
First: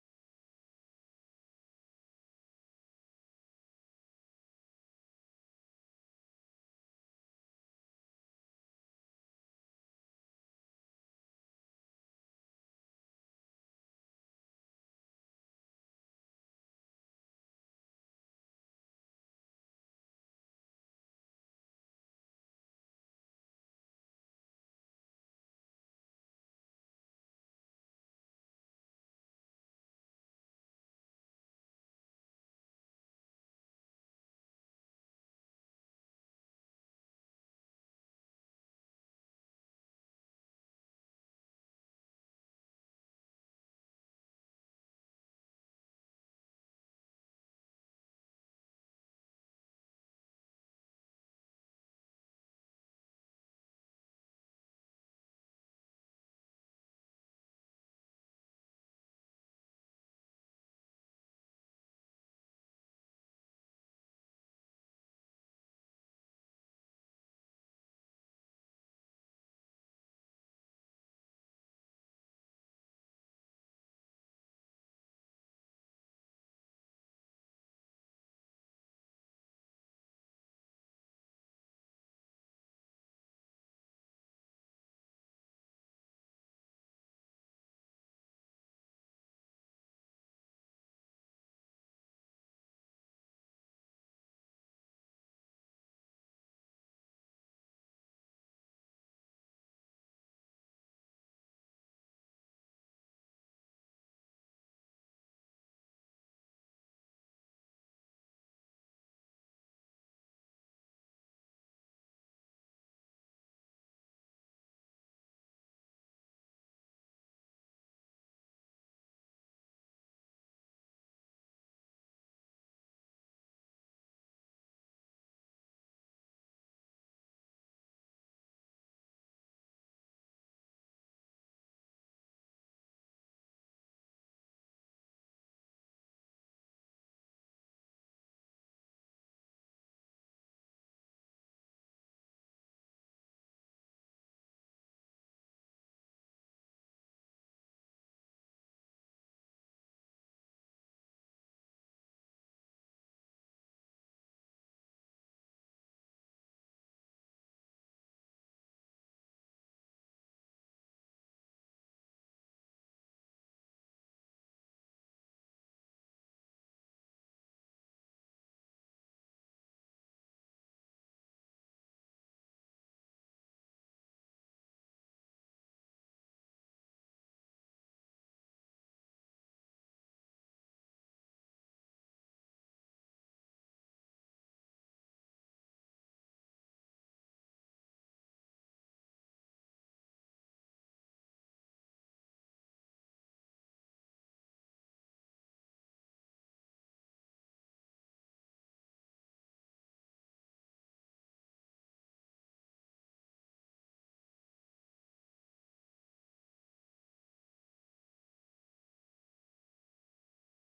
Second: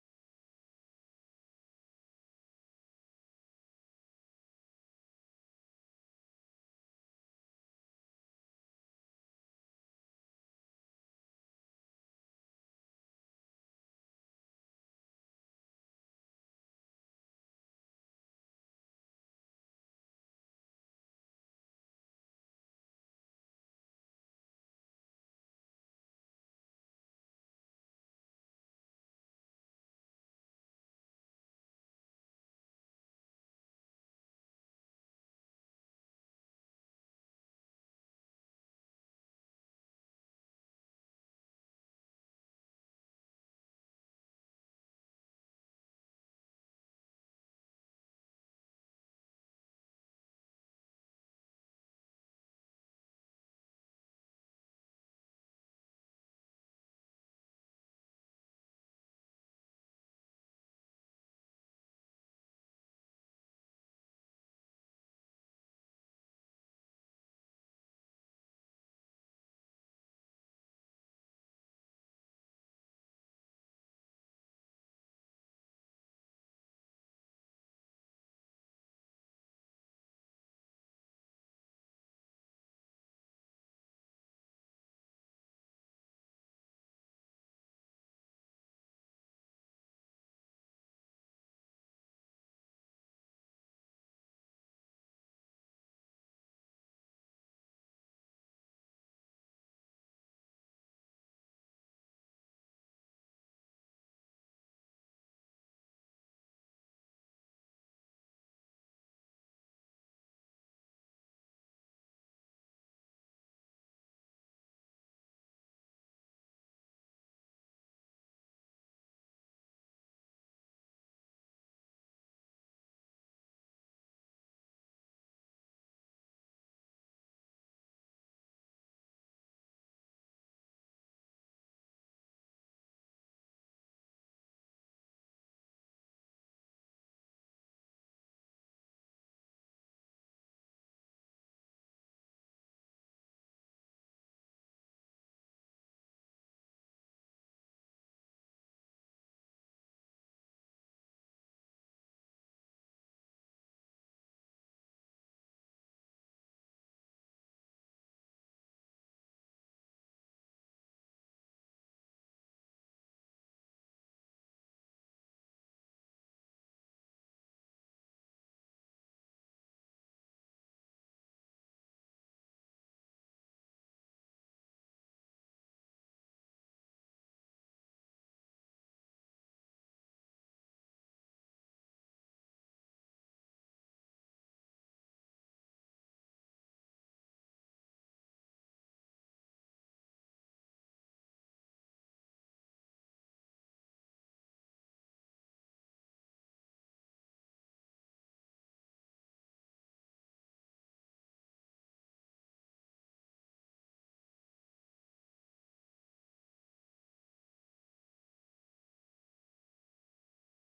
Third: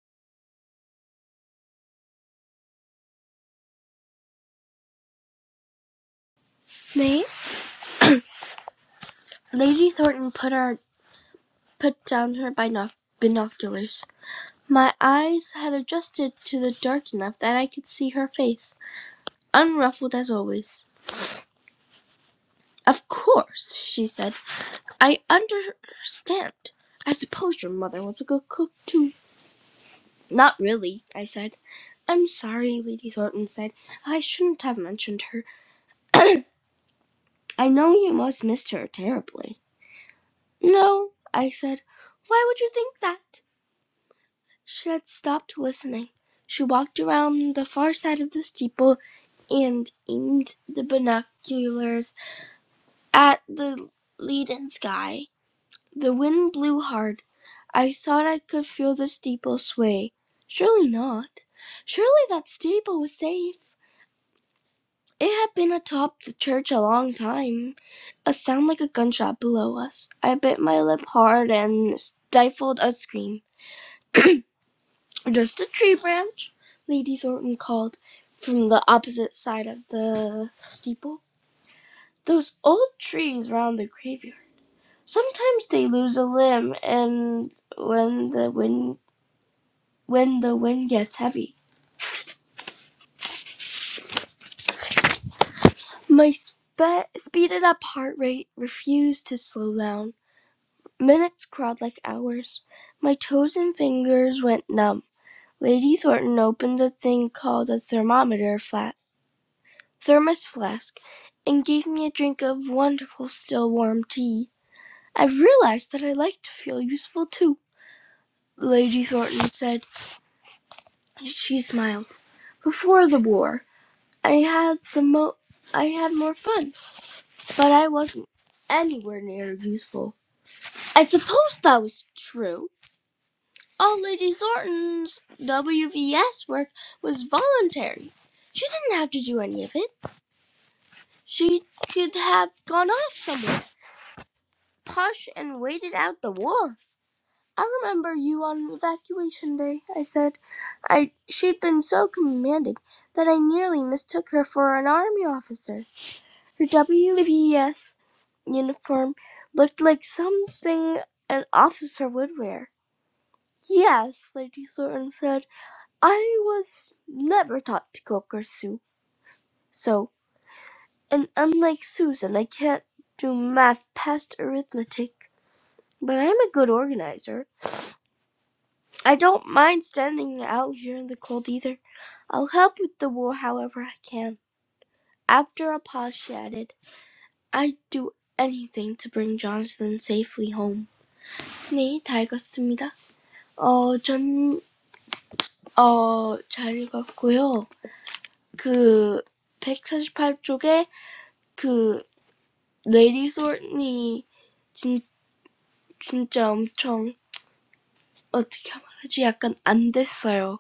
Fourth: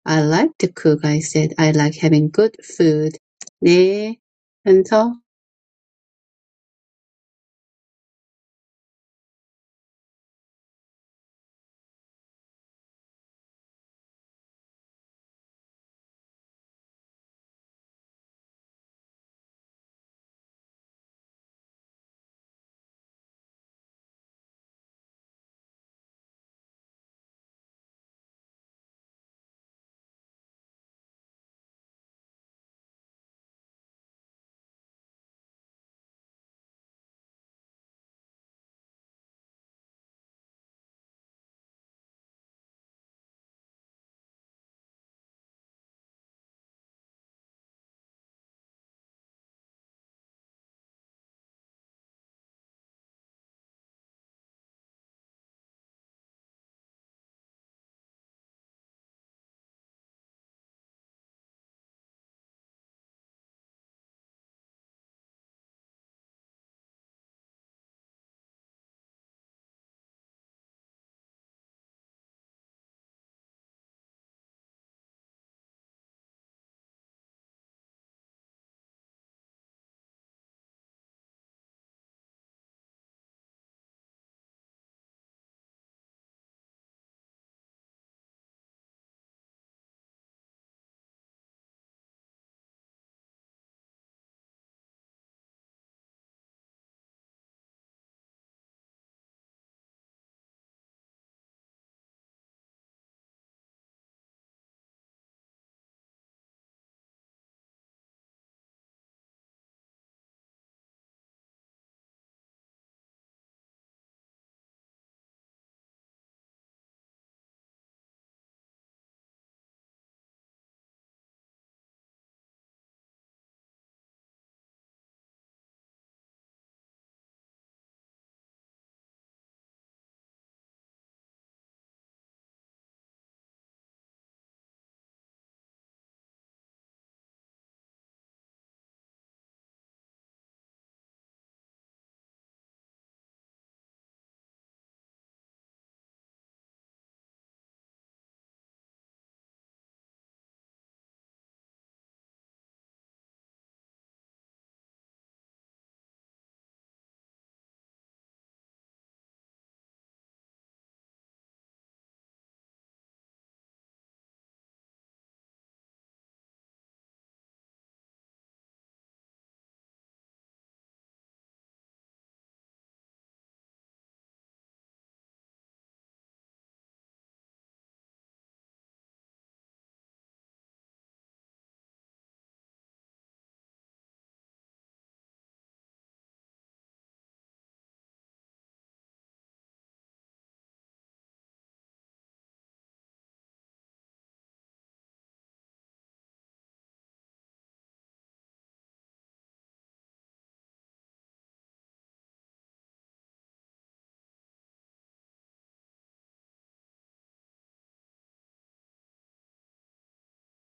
I like to cook, I said. I like having good food. 네. 현서 Nay? Lady Thornton put her put down her binoc- binoculars. My eyes had adjusted to the dark enough that I could see her face, unruffled as always. Of course, she said. I understand. I suppose your mother was a good cook, too. Not really, I said. I'm sorry, Lady Thornton said. I shouldn't have mentioned her. I know you must miss her terribly. No, I said. Why would you think that? She had stopped listening. She walked around the far side of the steeple and aimed the binoculars at the leaden sky. The wind blew hard. I thought I could feel the steeple sway. Surely not. Surely that steeple was safe. It had been atop the church a long time. A sound like a gunshot below us. I bit my lip hard and stifled a scream. Just a tree branch, Lady Thornton called from the opposite side of the steeple. Those old trees round the graveyard. Sometimes they lose a limb, and when the wind when the wind gets heavy. My spe- speeded up heart rate refused to slow down. Minutes crawled like hours. My toes and fingers went numb. Lady Thornton opened a thing called a thermometer flat thermos flask and gave me a drink of wonderful still warm tea. I realized that I like to feel useful too, Lady Thornton said. She smiled. Before the war, I had the mo I had more fun. but I wasn't anywhere near useful. I suppose that was true. All Lady Thornton's WVS work was voluntary. She didn't have to do any of it. She could have gone off somewhere, posh, and waited out the war. I remember you on evacuation day, I said. I she'd been so commanding that I nearly mistook her for an army officer. Her WVS uniform looked like something an officer would wear. Yes, Lady Thornton said. I was never taught to cook or sew, so, and unlike Susan, I can't do math past arithmetic. But I'm a good organizer. I don't mind standing out here in the cold either. I'll help with the wool however I can. After a pause, she added, I'd do anything to bring Jonathan safely home. 네, 다 읽었습니다. 어, 전, 어, 잘 읽었고요. 그, 백사십팔 쪽에 그, 레이디 솔니, 진, 진짜 엄청, 어떻게 말하지? 약간 안 됐어요.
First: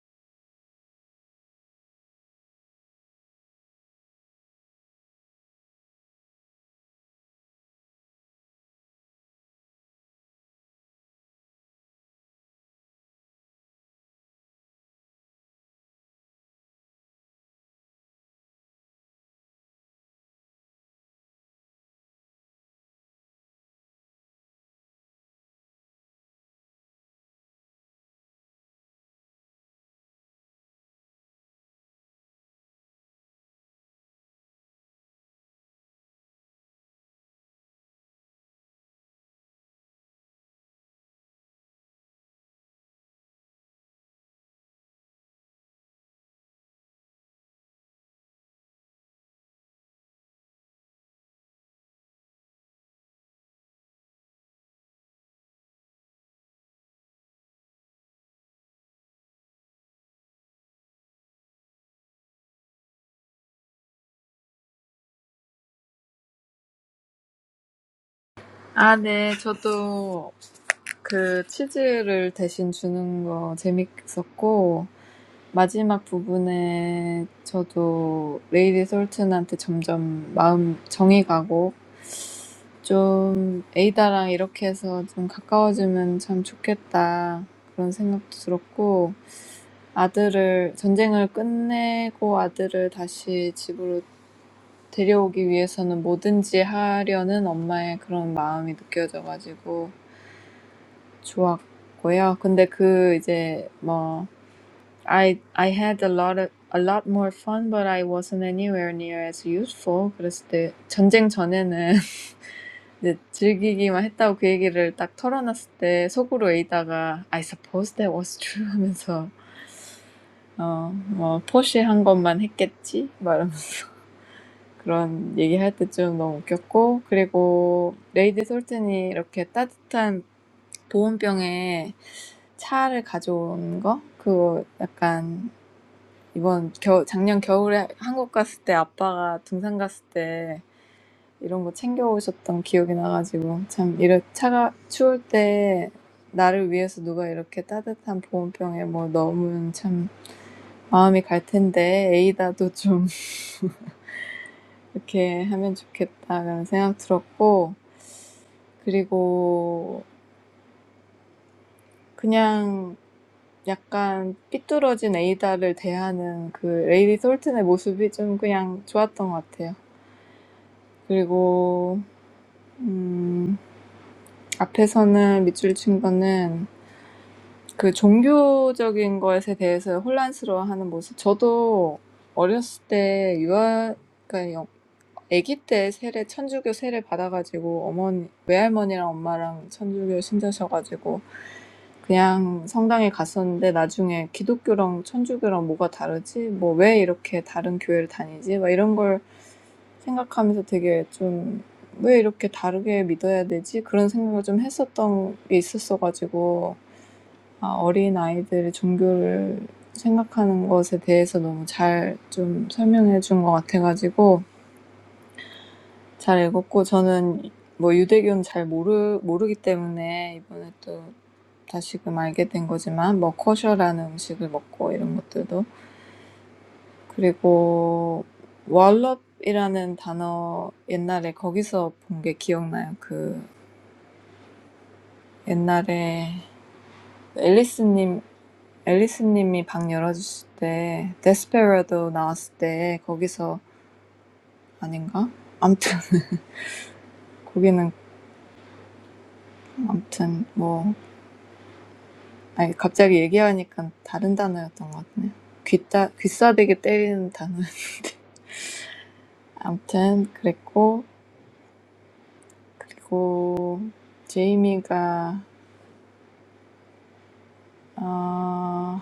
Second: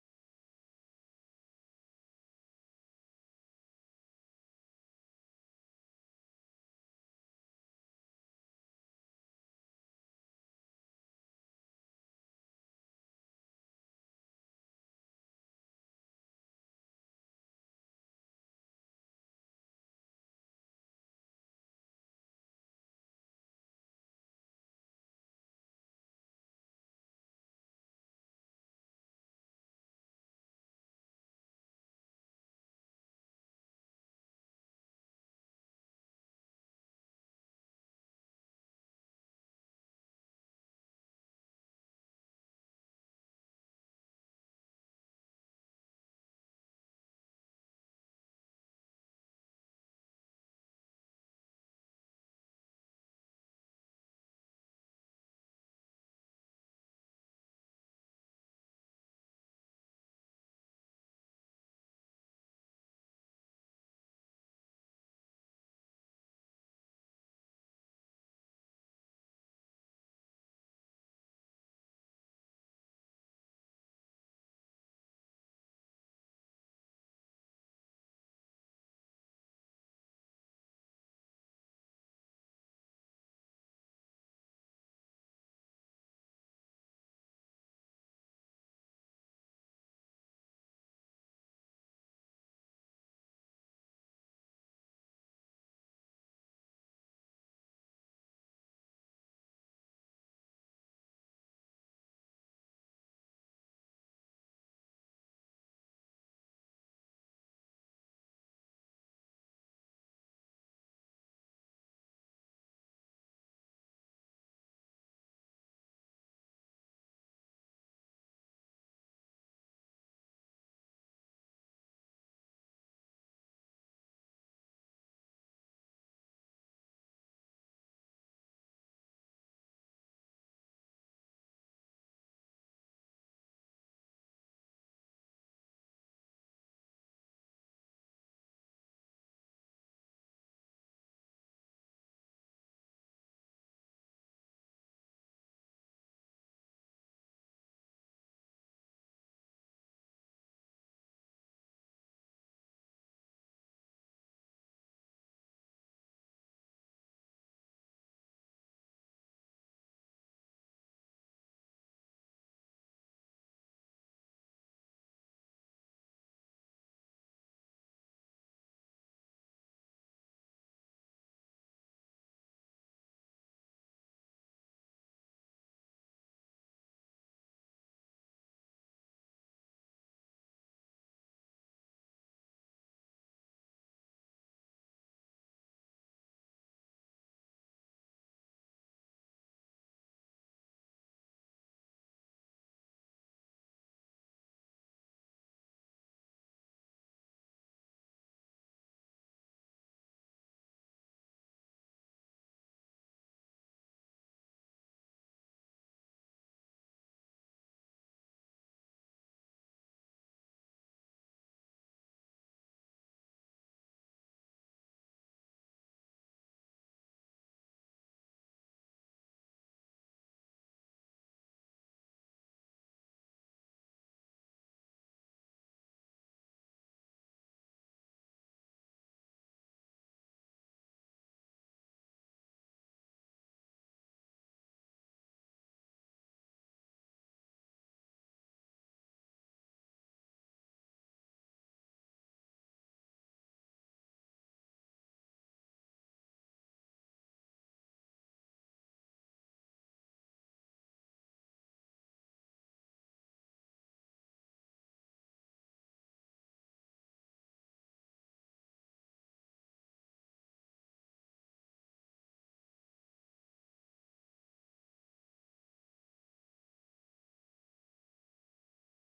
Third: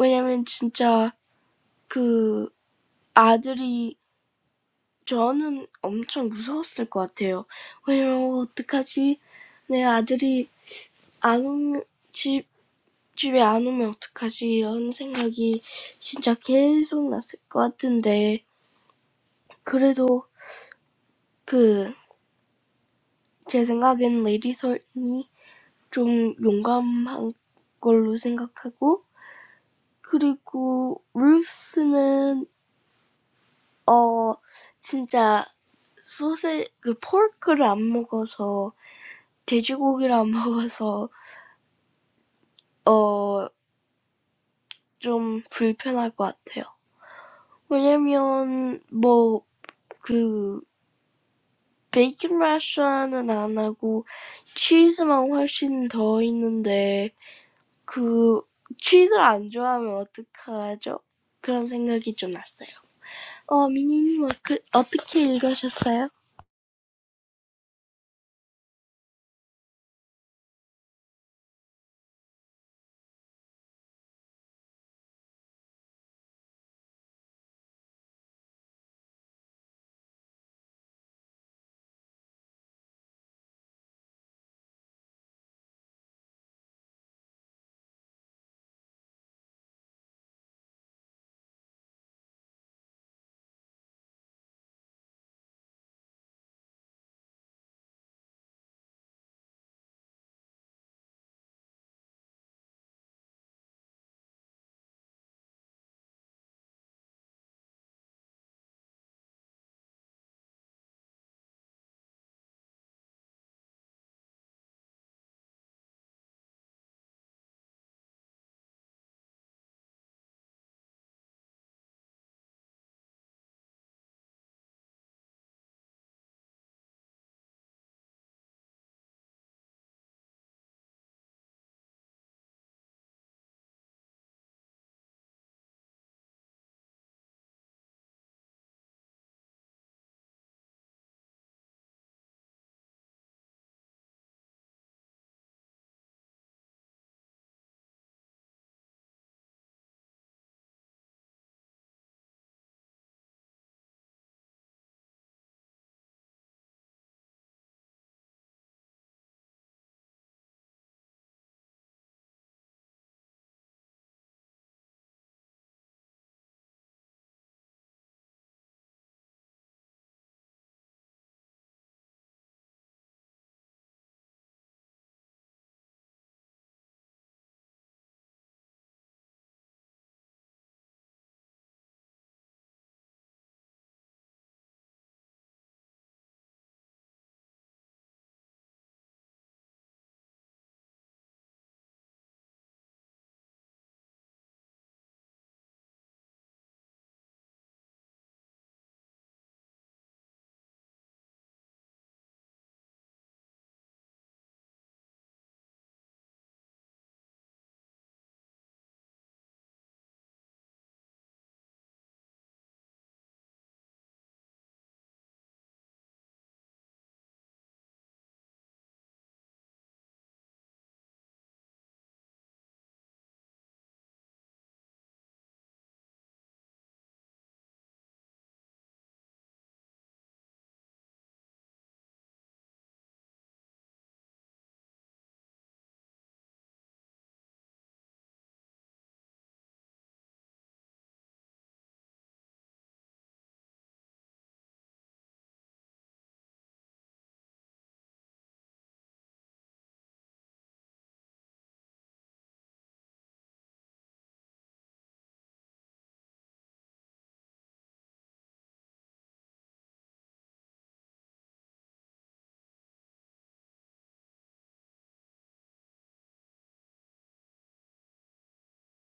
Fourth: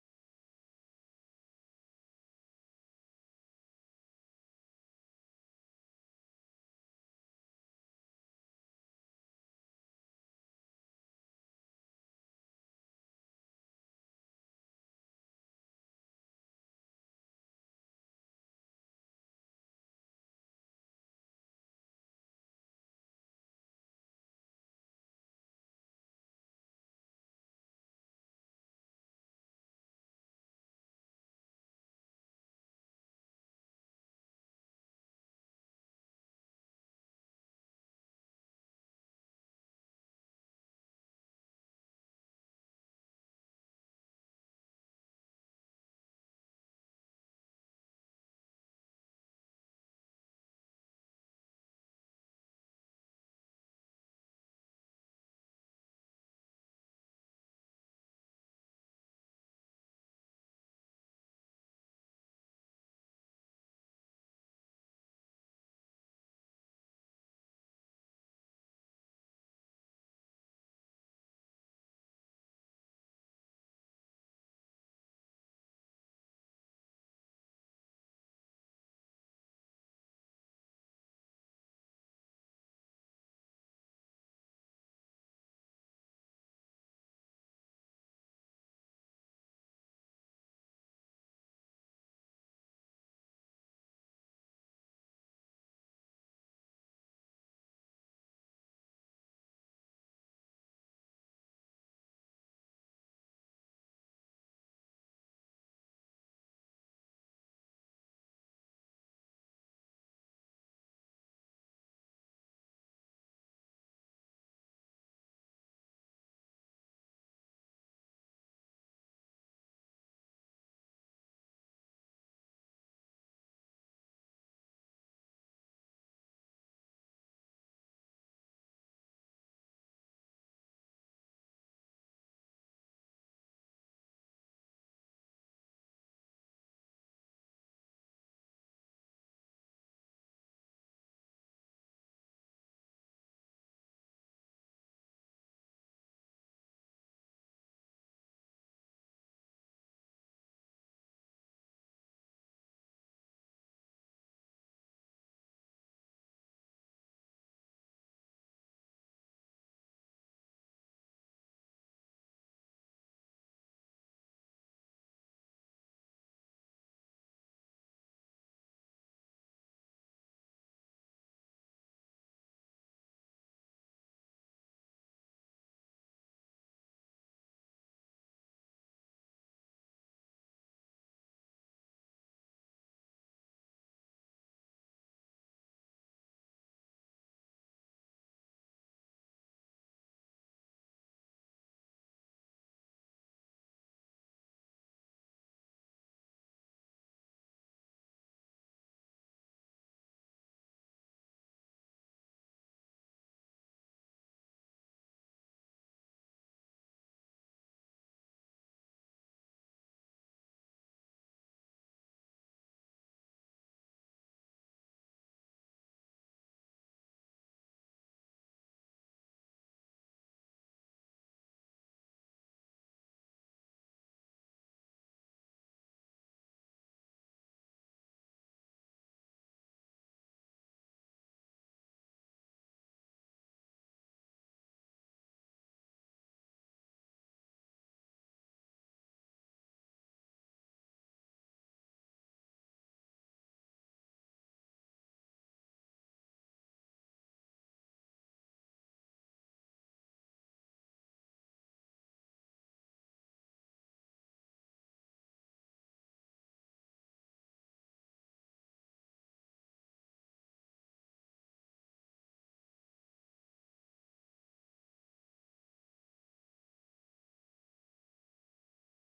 왜냐면 진짜 그 아들이, 저는 엄청 무서웠을 것 같아요. 왜냐면, 어떡하지? 내 아들이 안 오면, 집, 집에 안 오면 어떡하지? 이런 생각이 진짜 계속 났을 것 같은데, 그래도 그, 제 생각엔 레디설이 좀 용감한 걸로 생각하고, 그리고 루스는, 어, 진짜 소세, 그 포크를 안 먹어서, 돼지고기를 안 먹어서, 어, 좀 불편할 것 같아요. 왜냐면, 뭐, 그, Bacon restaurant is not and cheese is much more. But if you don't like cheese, what should you do? That's what I thought. Minnie, how did you read it? Yes. 아, 네, 저도 그 치즈를 대신 주는 거 재밌었고 마지막 부분에 저도 레이디 솔튼한테 점점 마음 정이 가고 좀 에이다랑 이렇게 해서 좀 가까워지면 참 좋겠다 그런 생각도 들었고 아들을 전쟁을 끝내고 아들을 다시 집으로 데려오기 위해서는 뭐든지 하려는 엄마의 그런 마음이 느껴져가지고 좋았고요. 근데 그 이제 뭐 I I had a lot of, a lot more fun but I wasn't anywhere near as useful. 그랬을 때 전쟁 전에는 이제 즐기기만 했다고 그 얘기를 딱 털어놨을 때 속으로 에이다가 I suppose that was true 하면서 어뭐 포시한 것만 했겠지? 막 그런 얘기할 때 좀 너무 웃겼고 그리고 레이디 솔튼이 이렇게 따뜻한 보온병에 차를 가져온 거 그거 약간 이번 겨 작년 겨울에 한국 갔을 때 아빠가 등산 갔을 때 이런 거 챙겨 오셨던 기억이 나가지고 참 이런 차가 추울 때 나를 위해서 누가 이렇게 따뜻한 보온병에 뭐 넣으면 참 마음이 갈 텐데 에이다도 좀 이렇게 하면 좋겠다 그런 생각 들었고 그리고 그냥 약간 삐뚤어진 에이다를 대하는 그 레이디 솔튼의 모습이 좀 그냥 좋았던 것 같아요. 그리고 음, 앞에서는 밑줄 친 거는 그 종교적인 것에 대해서 혼란스러워하는 모습. 저도 어렸을 때 유아, 그러니까 아기 때 세례 천주교 세례 받아가지고 어머니 외할머니랑 엄마랑 천주교 신자셔가지고 그냥 성당에 갔었는데 나중에 기독교랑 천주교랑 뭐가 다르지? 뭐 왜 이렇게 다른 교회를 다니지? 막 이런 걸 생각하면서 되게 좀왜 이렇게 다르게 믿어야 되지? 그런 생각을 좀 했었던 게 있었어가지고 아, 어린 아이들이 종교를 생각하는 것에 대해서 너무 잘좀 설명해 준것 같아가지고 잘 읽었고 저는 뭐 유대교는 잘 모르 모르기 때문에 이번에 또 다시금 알게 된 거지만 뭐 커셔라는 음식을 먹고 이런 것들도 그리고 월럽이라는 단어 옛날에 거기서 본 게 기억나요. 그 옛날에 앨리스님 앨리스님이 방 열어주실 때 데스페라도 나왔을 때 거기서 아닌가? 아무튼 거기는 아무튼 뭐 아니, 갑자기 얘기하니까 다른 단어였던 것 같네요. 귀따, 귀싸대기 때리는 단어. 아무튼, 그랬고, 그리고, 제이미가, 어,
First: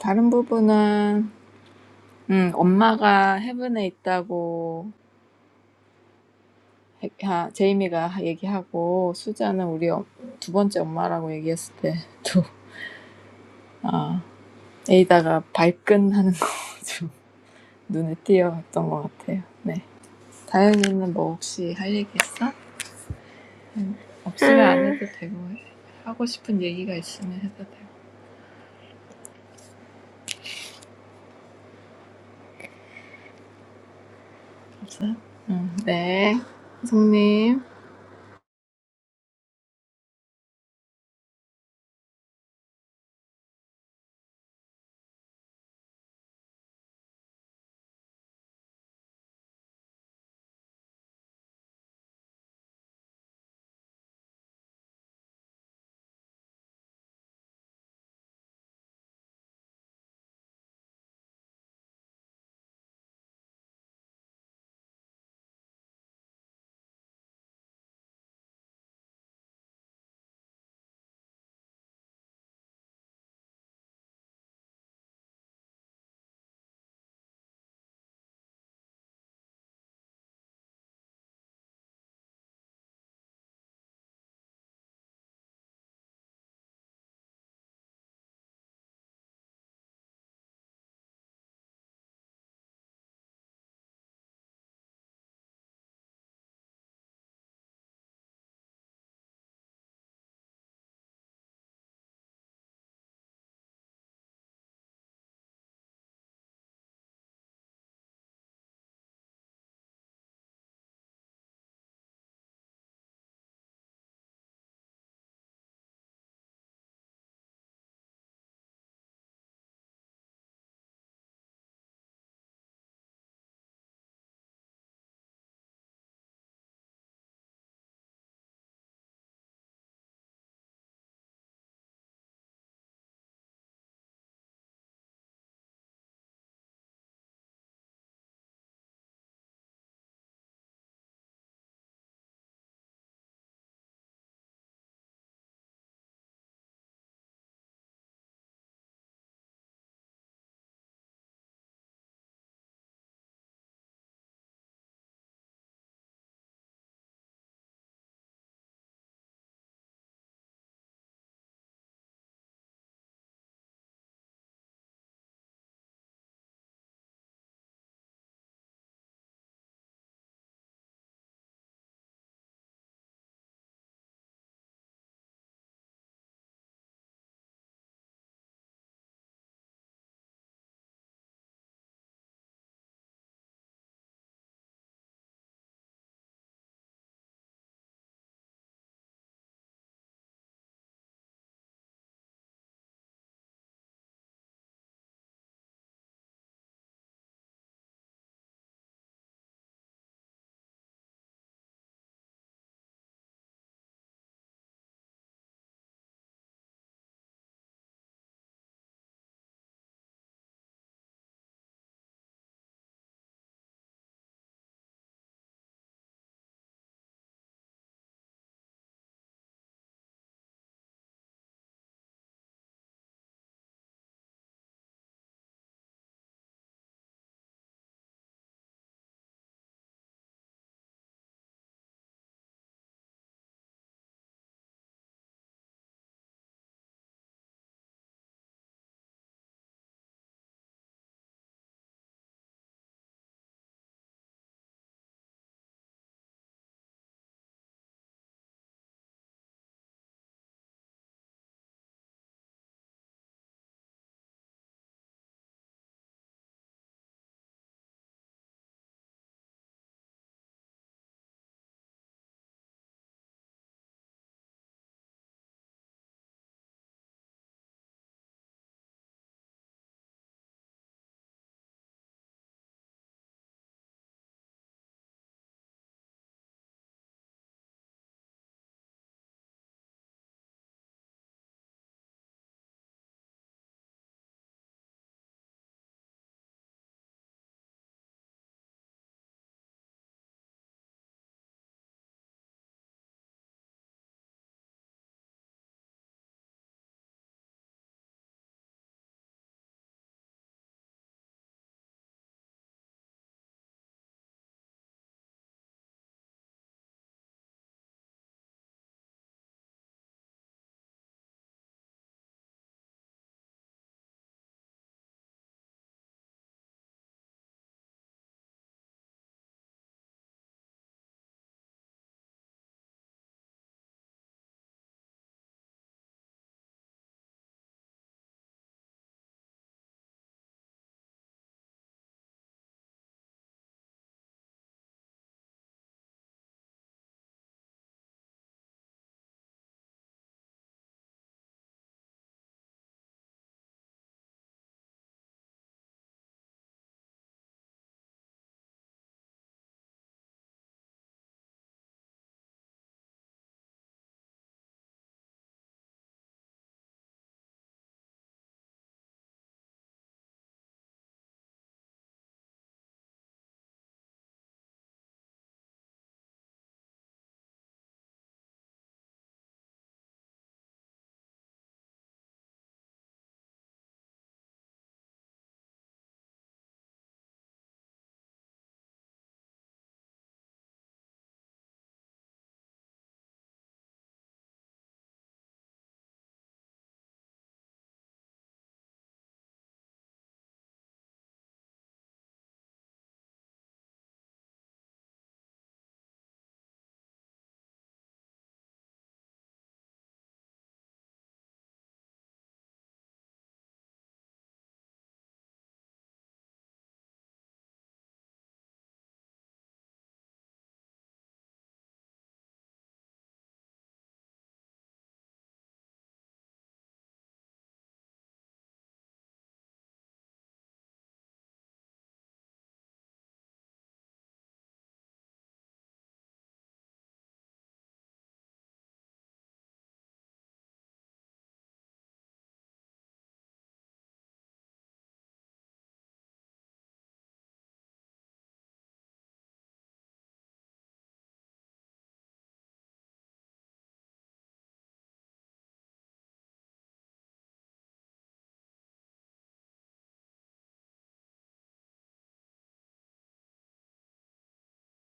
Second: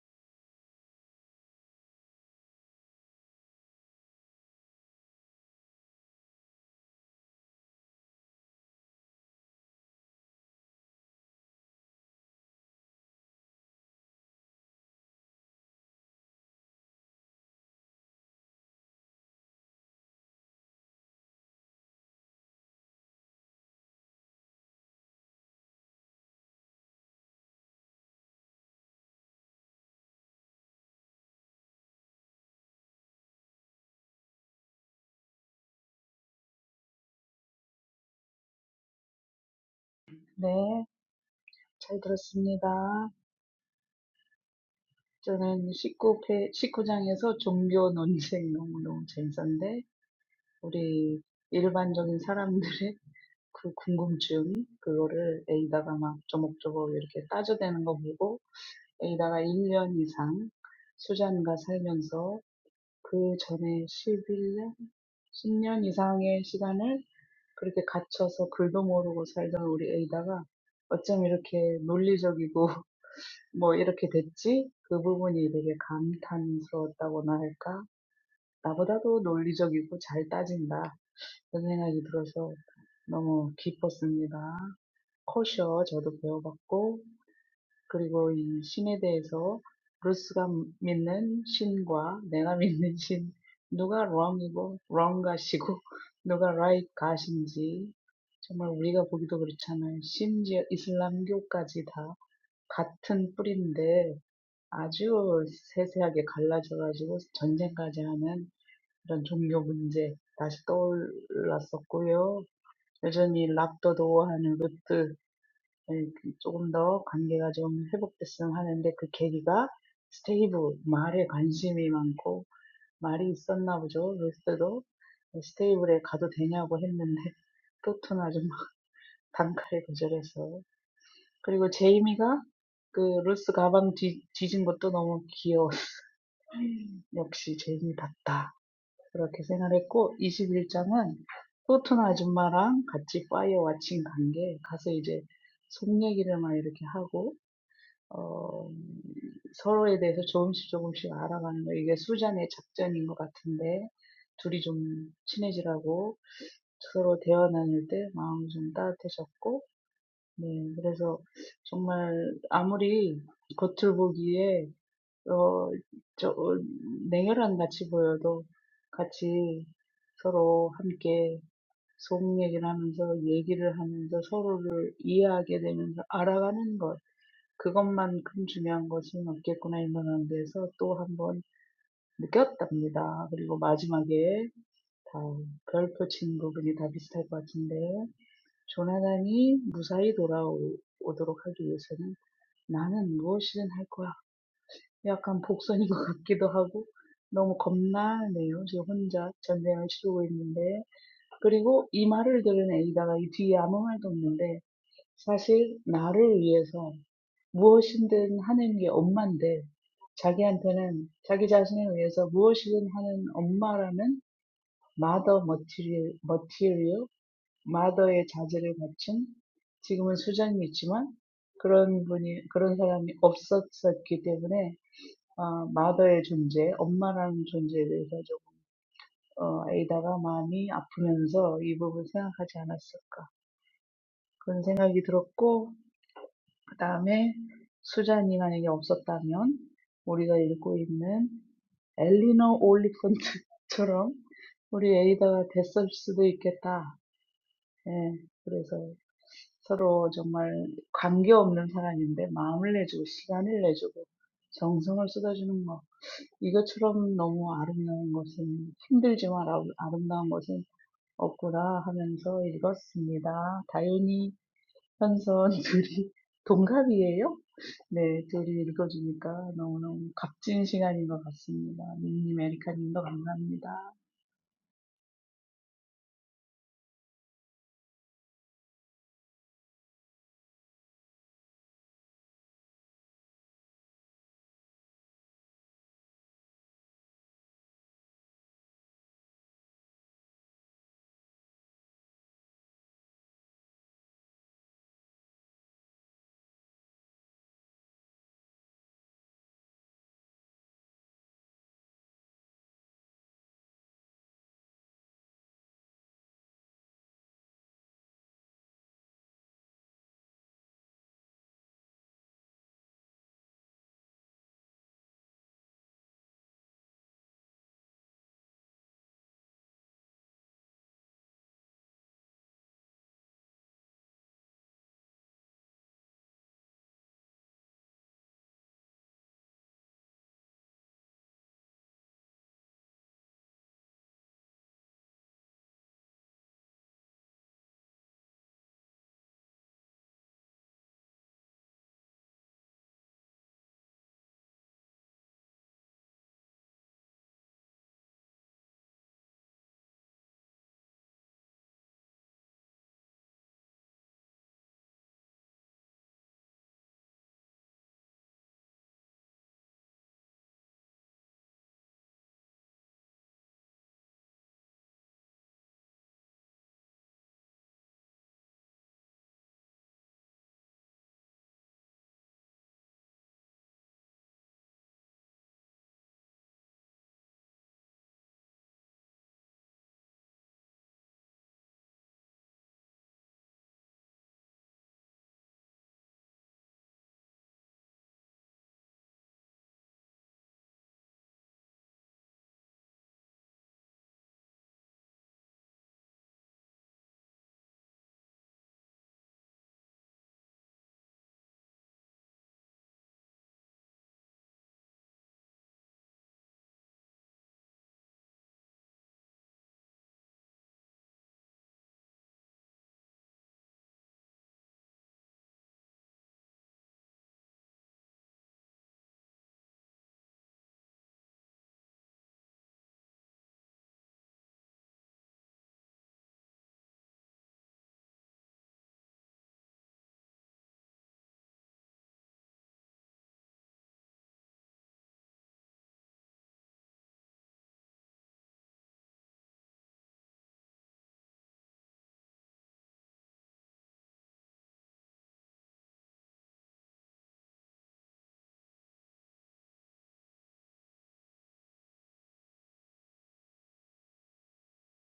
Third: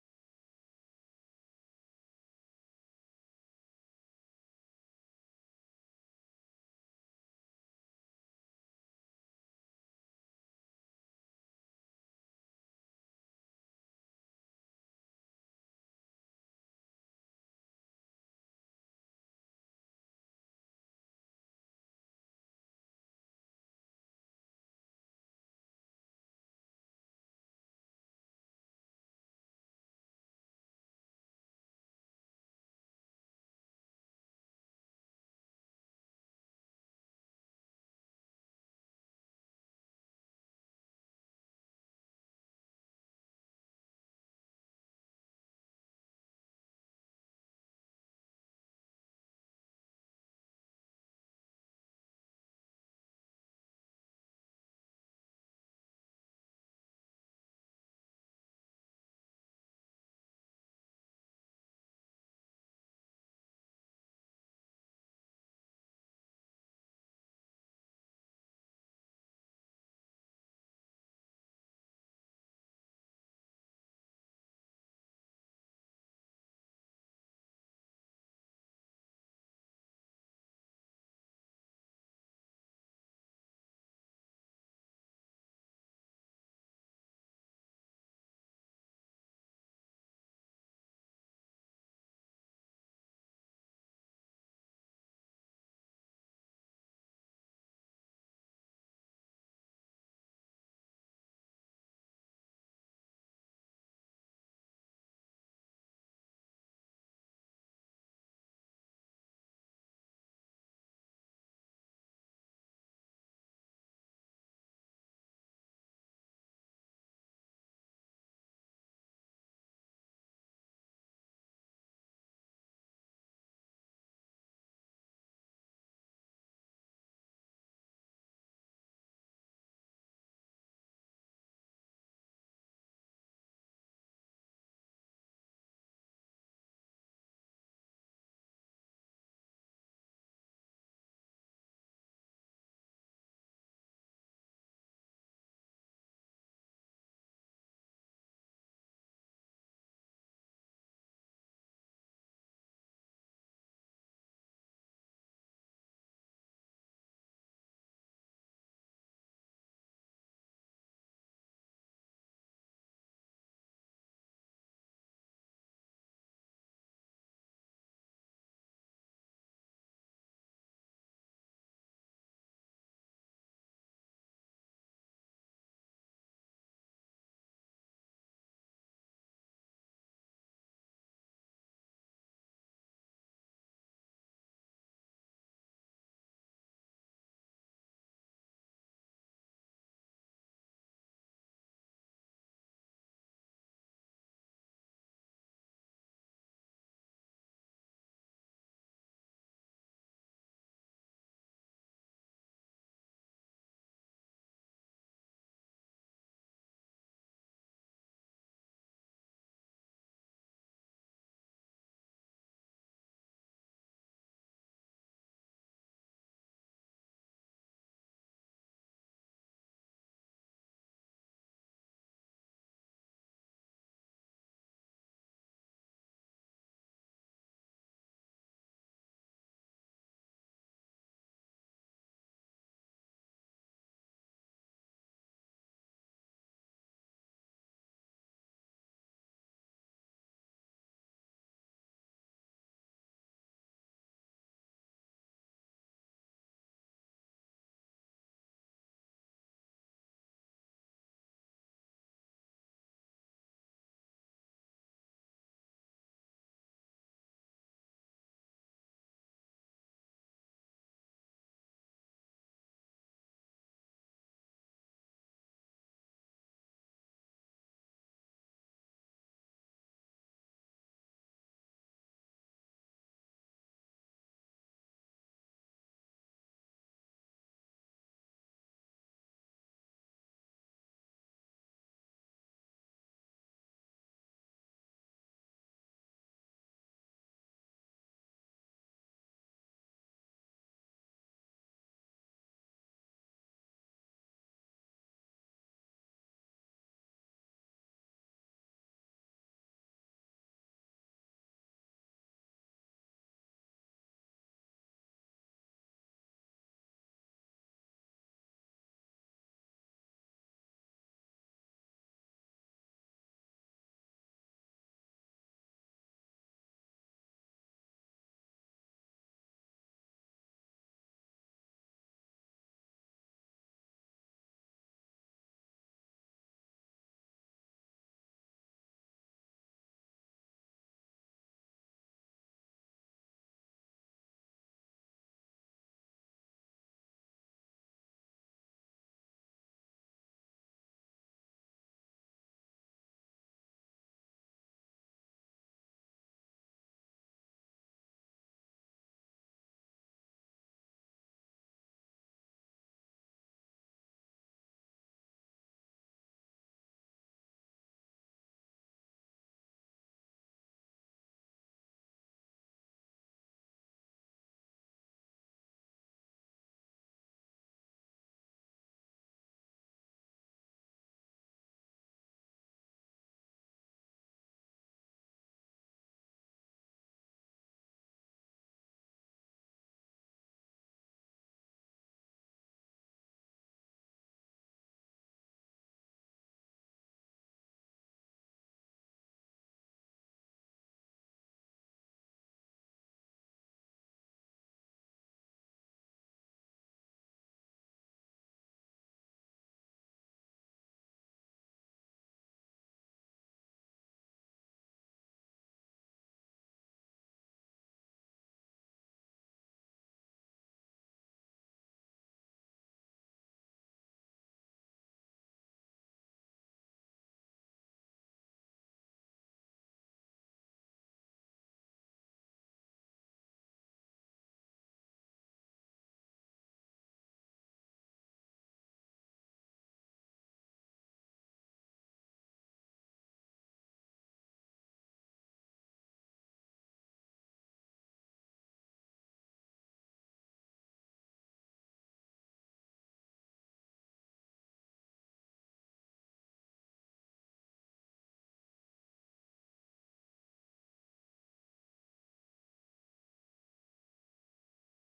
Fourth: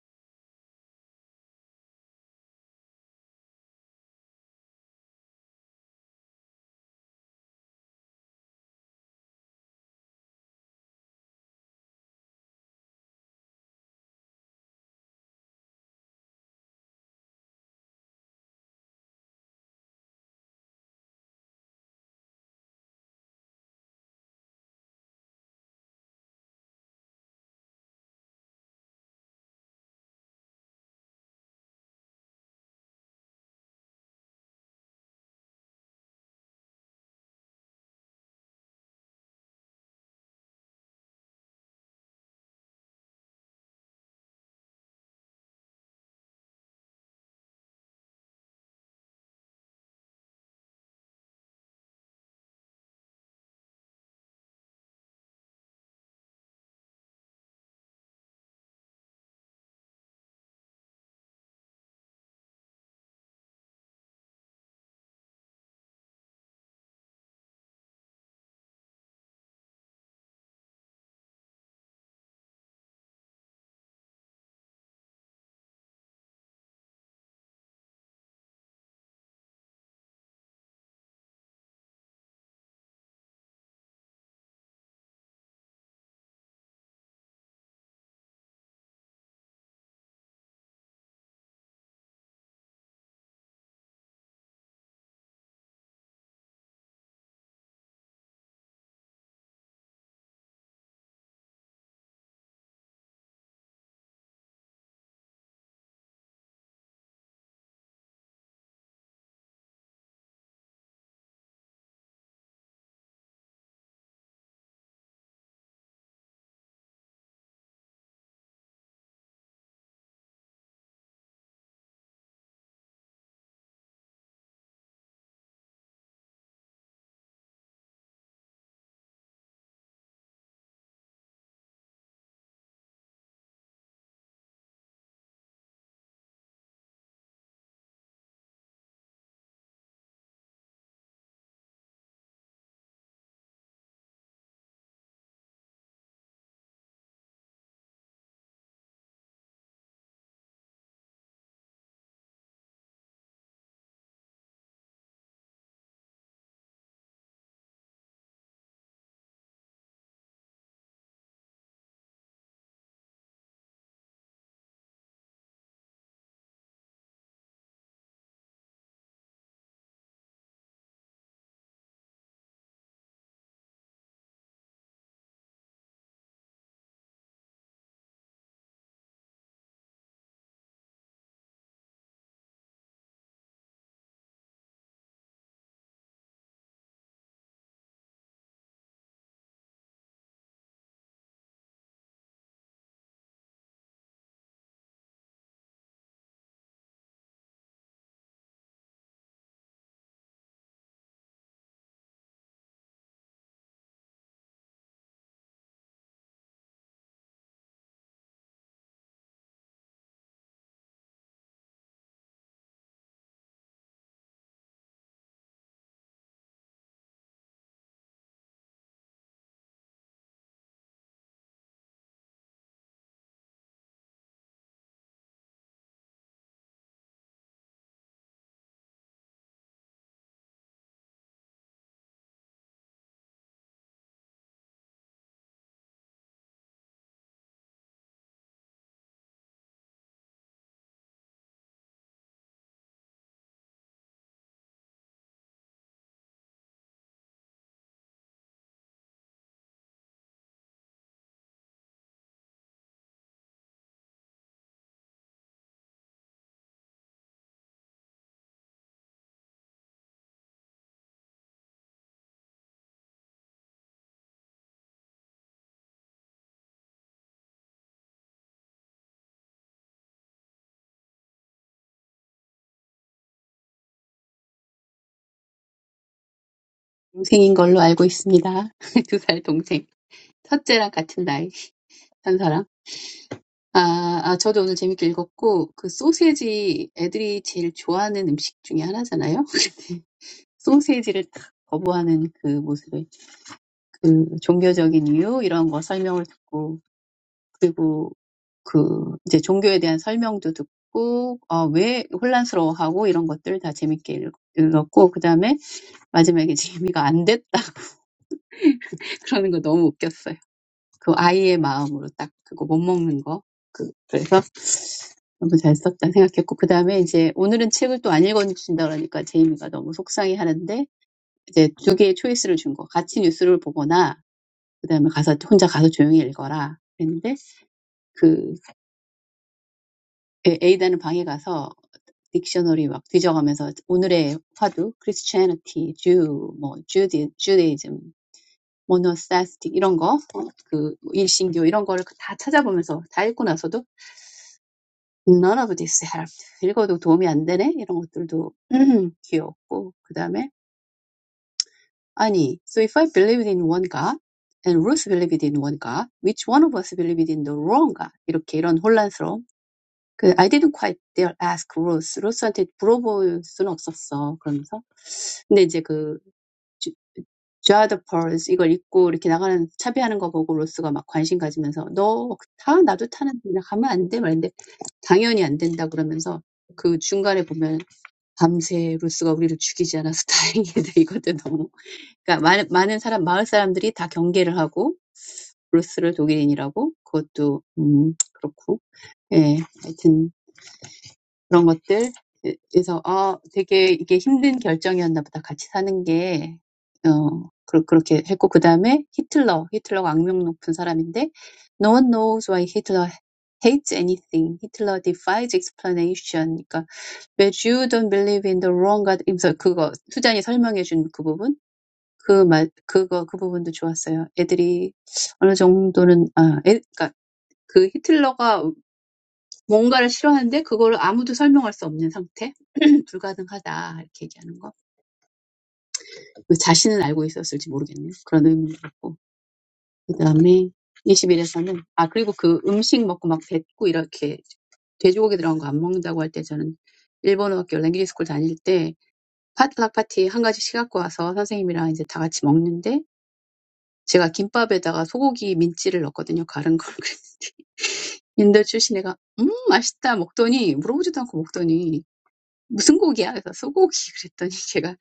다른 부분은, 음, 엄마가 헤븐에 있다고, 하- 제이미가 얘기하고, 수자는 우리 엄- 두 번째 엄마라고 얘기했을 때도 아, 에이다가 발끈하는 거 좀 눈에 띄었던 것 같아요. 네. 다현이는 뭐 혹시 할 얘기 있어? 없으면 안 음. 해도 되고 하고 싶은 얘기가 있으면 해도 되고. 없어요? 음, 네. 성님. 네, 잘 들었습니다. 저는 19회, 19장에서 종교 논쟁 너무너무 재밌었는데, 우리 일반적인 사람들의 그 궁금증, 그거를 에이다가 막 조목조목 이렇게 따져대는 거 보고, 에이다가 일 년 이상 수잔과 살면서 그 전에 십일 년십 년 이상의 시간을 그렇게 갇혀서 글도 모르고 살던 우리 에이다가 어쩜 이렇게 논리적이고 뭐 이렇게 됐지? 그 부분이 되게 감탄스러웠다고나 할까? 나보다도 논리적이고 잘 따진다. 그런 생각이 들어서 너무 기뻤습니다. 코셔 저도 배워봤고, 그리고 이 신에 대해서 브루스가 믿는 신과 내가 믿는 신, 누가 wrong이고 wrong 가시고 누가 right 가신지 정말 우리가 보기도 그렇잖아요. 심지어 이슬람교까지 다 같은 뿌리인데 아주 세세하게 갈라져가지고 전쟁까지 하는 그런 종교 문제 다시 떠올랐었고요. 여전히 랍더도 하는 루트 조금 더 관계가 좀 회복됐으면 하는데 그 계기가 스테이블 말에 관심이 많고 말이 있었나 보죠. 루스도 스테이블에 가도 되냐고 했는데 또토나 좀 단칼에 거절해서 그리고 제이미가 그 루스 가방 뒤, 뒤진 것도 너무 역시 쟁이 그렇게 생각했고 21장은 토트나 아줌마랑 같이 파이어 와칭 간게 가서 이제 속 얘기를 막 이렇게 하고 어, 서로에 대해서 조금씩 조금씩 알아가는 거 이게 수잔의 작전인 것 같은데 둘이 좀 친해지라고 서로 대화 나눌 때 마음이 좀 따뜻해졌고 네 그래서 정말 아무리 겉을 보기에 어, 저, 어, 냉혈한 같이 보여도 같이 서로 함께 속 얘기를 하면서 얘기를 하면서 서로를 이해하게 되면서 알아가는 것. 그것만큼 중요한 것은 없겠구나 이런 데서 또 한번 느꼈답니다. 그리고 마지막에 다 별표 친 부분이 다 비슷할 것 같은데, 조나단이 무사히 돌아오도록 하기 위해서는 나는 무엇이든 할 거야. 약간 복선인 것 같기도 하고 너무 겁나네요. 지금 혼자 전쟁을 치르고 있는데 그리고 이 말을 들은 에이다가 이 뒤에 아무 말도 없는데 사실 나를 위해서 무엇이든 하는 게 엄마인데 자기한테는 자기 자신을 위해서 무엇이든 하는 엄마라는 mother material, material, mother의 자질을 갖춘 지금은 수장이지만 그런 분이 그런 사람이 없었었기 때문에 Mother's existence, mom's existence, about Ada's heart aching. I didn't think about that. That thought came to me. Then, if Susan wasn't there, we'd be like Eleanor Oliphant, and Ada would have been. So, two people who have no connection give each other their time, their attention, their love. 이것처럼 너무 아름다운 것은 힘들지만 아름다운 것은 없구나 하면서 읽었습니다. 다윤이, 현선 둘이 동갑이에요? 네, 둘이 읽어주니까 너무너무 값진 시간인 것 같습니다. 민님, 에리카님도 감사합니다. 동생인 걸로 알고 있습니다. 두 살 동생. 첫째랑 같은 나이. 현서랑. 아, 아, 저도 오늘 재밌게 읽었고, 그 소세지 애들이 제일 좋아하는 음식 중에 하나잖아요? 소세지를 딱 거부하는 그 모습에, 그 종교적인 이유, 이런 거 설명을 듣고, 그리고 그 이제 종교에 대한 설명도 듣고, 아, 왜 혼란스러워하고 이런 것들 다 재밌게 읽- 읽었고, 그 다음에 마지막에 재미가 안 됐다. 그러는 거 너무 웃겼어요. 그 아이의 마음으로 딱 그거 못 먹는 거. 그, 그래서 너무 잘 썼다 생각했고 그 다음에 이제 오늘은 책을 또 안 읽어주신다 그러니까 제이미가 너무 속상해하는데 이제 두 개의 초이스를 준 거. 같이 뉴스를 보거나 그 다음에 가서 혼자 가서 조용히 읽어라. 했는데 그 에- 이다는 방에 가서 딕셔너리 막 뒤져가면서 오늘의 화두 크리스 t y j 티 w 뭐 주디, 주데이즘, 모노 t 스틱 이런 거, 어, 그 일신교 이런 거를 다 찾아보면서 다 읽고 나서도 None of this helped. 읽어도 도움이 안 되네? 이런 것들도 귀엽고. 그 다음에, 아니, so if I believed in one God, and Ruth believed in one God, which one of us believed in the wrong God? 이렇게 이런 혼란스러움. 그, I didn't quite dare ask Ruth. Ruth한테 물어볼 수는 없었어. 그러면서. 근데 이제 그, j o the Pearls 이걸 입고 이렇게 나가는, 차비하는 거 보고 로스가 막 관심 가지면서, 너 타? 나도 타는데, 나 가면 안 돼? 말인데, 당연히 안 된다 그러면서 그 중간에 보면 밤새 루스가 우리를 죽이지 않아서 다행이다. 이것도 너무. 그러니까 많은, 많은 사람, 마을 사람들이 다 경계를 하고, 루스를 독일인이라고, 그것도, 음, 그렇고. 예, 하여튼, 그런 것들. 에- 그래서, 아, 되게 이게 힘든 결정이었나 보다. 같이 사는 게, 어, 그 그렇게 했고, 그 다음에 히틀러. 히틀러가 악명 높은 사람인데, No one knows why Hitler hates anything. Hitler defies explanation. 그러니까 But you don't believe in the wrong God himself. 그거 수잔이 설명해 준 그 부분? 그 말, 그거 그 부분도 좋았어요. 애들이 어느 정도는 아, 애, 그러니까 그 히틀러가 뭔가를 싫어하는데 그걸 아무도 설명할 수 없는 상태? 불가능하다 이렇게 얘기하는 거. 그 자신은 알고 있었을지 모르겠네요. 그런 의미도 있고. 그다음에 21에서는 아 그리고 그 음식 먹고 막 뱉고 이렇게 돼지고기 들어간 거 안 먹는다고 할 때 저는 일본어학교 랭귀지 스쿨 다닐 때 파스타 파티 한 가지씩 갖고 와서 선생님이랑 이제 다 같이 먹는데 제가 김밥에다가 소고기 민지를 넣었거든요. 갈은 걸. 인도 출신 애가 음 맛있다 먹더니 물어보지도 않고 먹더니 무슨 고기야? 그래서 소고기 그랬더니 걔가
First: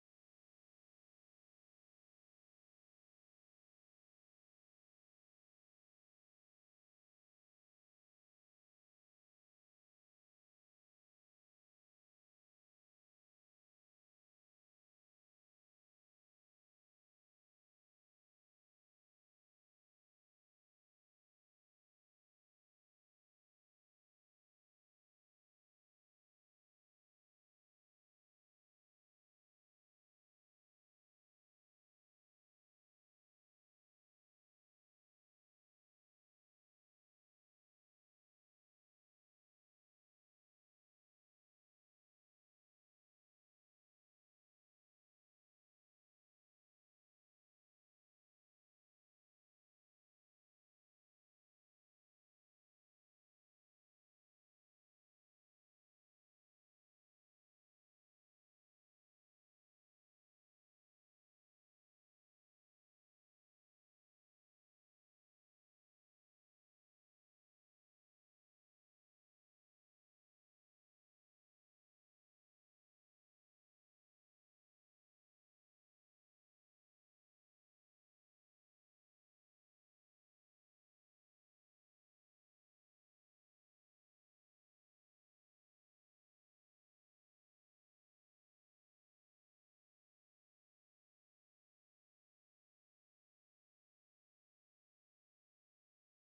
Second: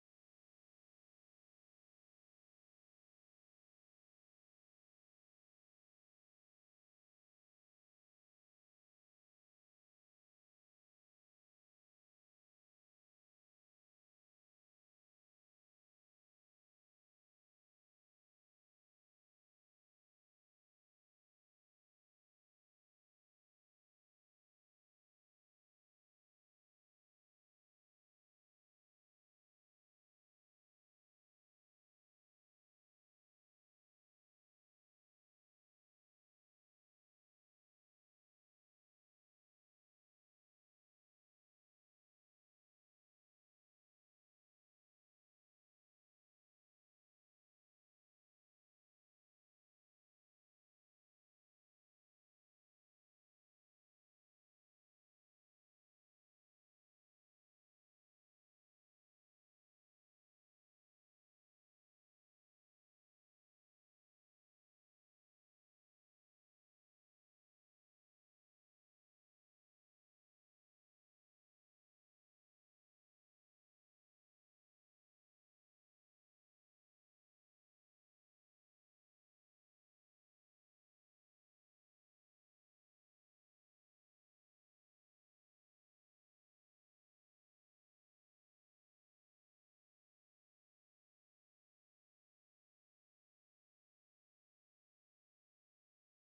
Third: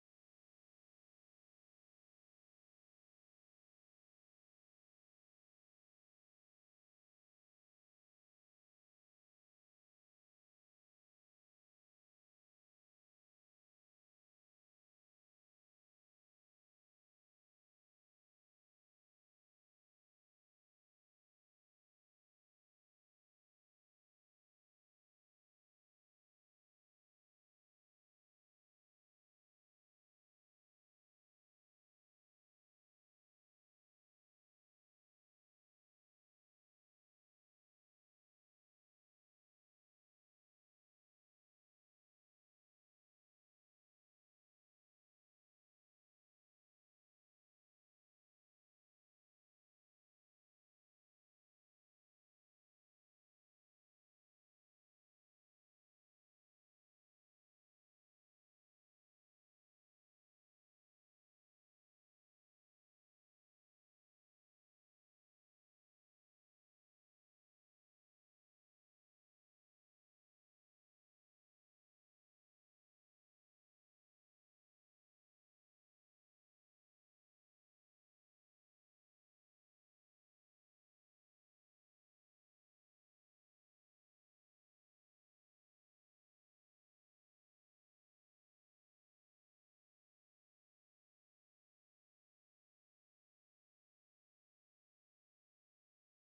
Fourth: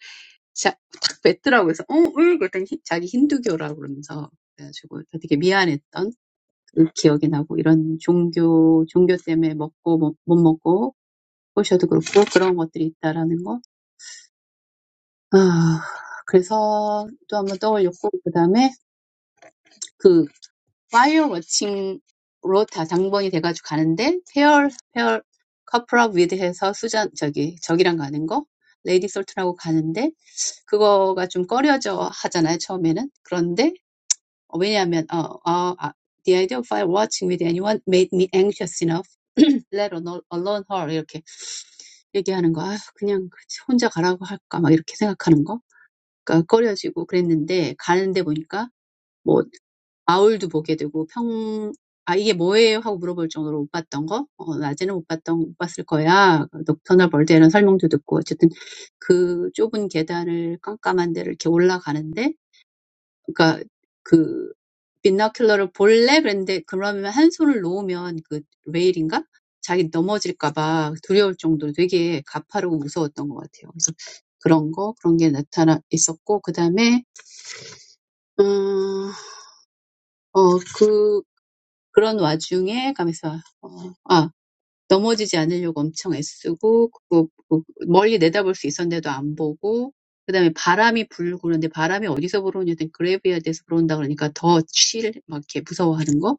진짜 탁 뱉더라고 그래서 어? 응? 그랬더니 히- 자기 힌두교라고 그러면서 그래가지고 되게 미안했던 그 기억이 나고 이런 종교 종교 때문에 먹고 못, 못 먹고 포셔도 그렇고 그런 것들이 있다라는 거. 아 그래서 또 한번 떠올렸고 그다음에 그 While watching 로타 장본이 돼가지고 가는데 pair pair couple up with 해서 수잔 저기 저기랑 가는 거 레이디 솔트라고 가는데 그거가 좀 꺼려져 하잖아요 처음에는 그런데 어, 왜냐하면 어, 어, 아, the idea of I watching with anyone made me anxious enough let alone alone her 이렇게 얘기하는 거아 그냥 혼자 가라고 할까 막 이렇게 생각하는 거 그러니까 꺼려지고 그랬는데 가는데 보니까 뭐 아울도 보게 되고 평, 아, 이게 뭐예요? 하고 물어볼 정도로 못 봤던 거? 어, 낮에는 못 봤던, 못 봤을 거야. 녹터널 벌드 이런 설명도 듣고, 어쨌든 그 좁은 계단을 깜깜한 데를 이렇게 올라가는데, 그니까 그, 빈너큘러를 볼래? 그랬는데, 그러면 한 손을 놓으면 그 레일인가? 자기 넘어질까봐 두려울 정도로 되게 가파르고 무서웠던 것 같아요. 그래서 그런 거, 그런 게 나타나 있었고, 그 다음에, 음, 어, 그 그런 와중에 가면서 어, 아 넘어지지 않으려고 엄청 애쓰고 그거 그 멀리 내다볼 수 있었는데도 안 보고 그다음에 바람이 불고 그런데 바람이 어디서 불어오냐 했 그레이브야드에서 불어온다 그러니까 더 칠, 막 이렇게 무서워하는 거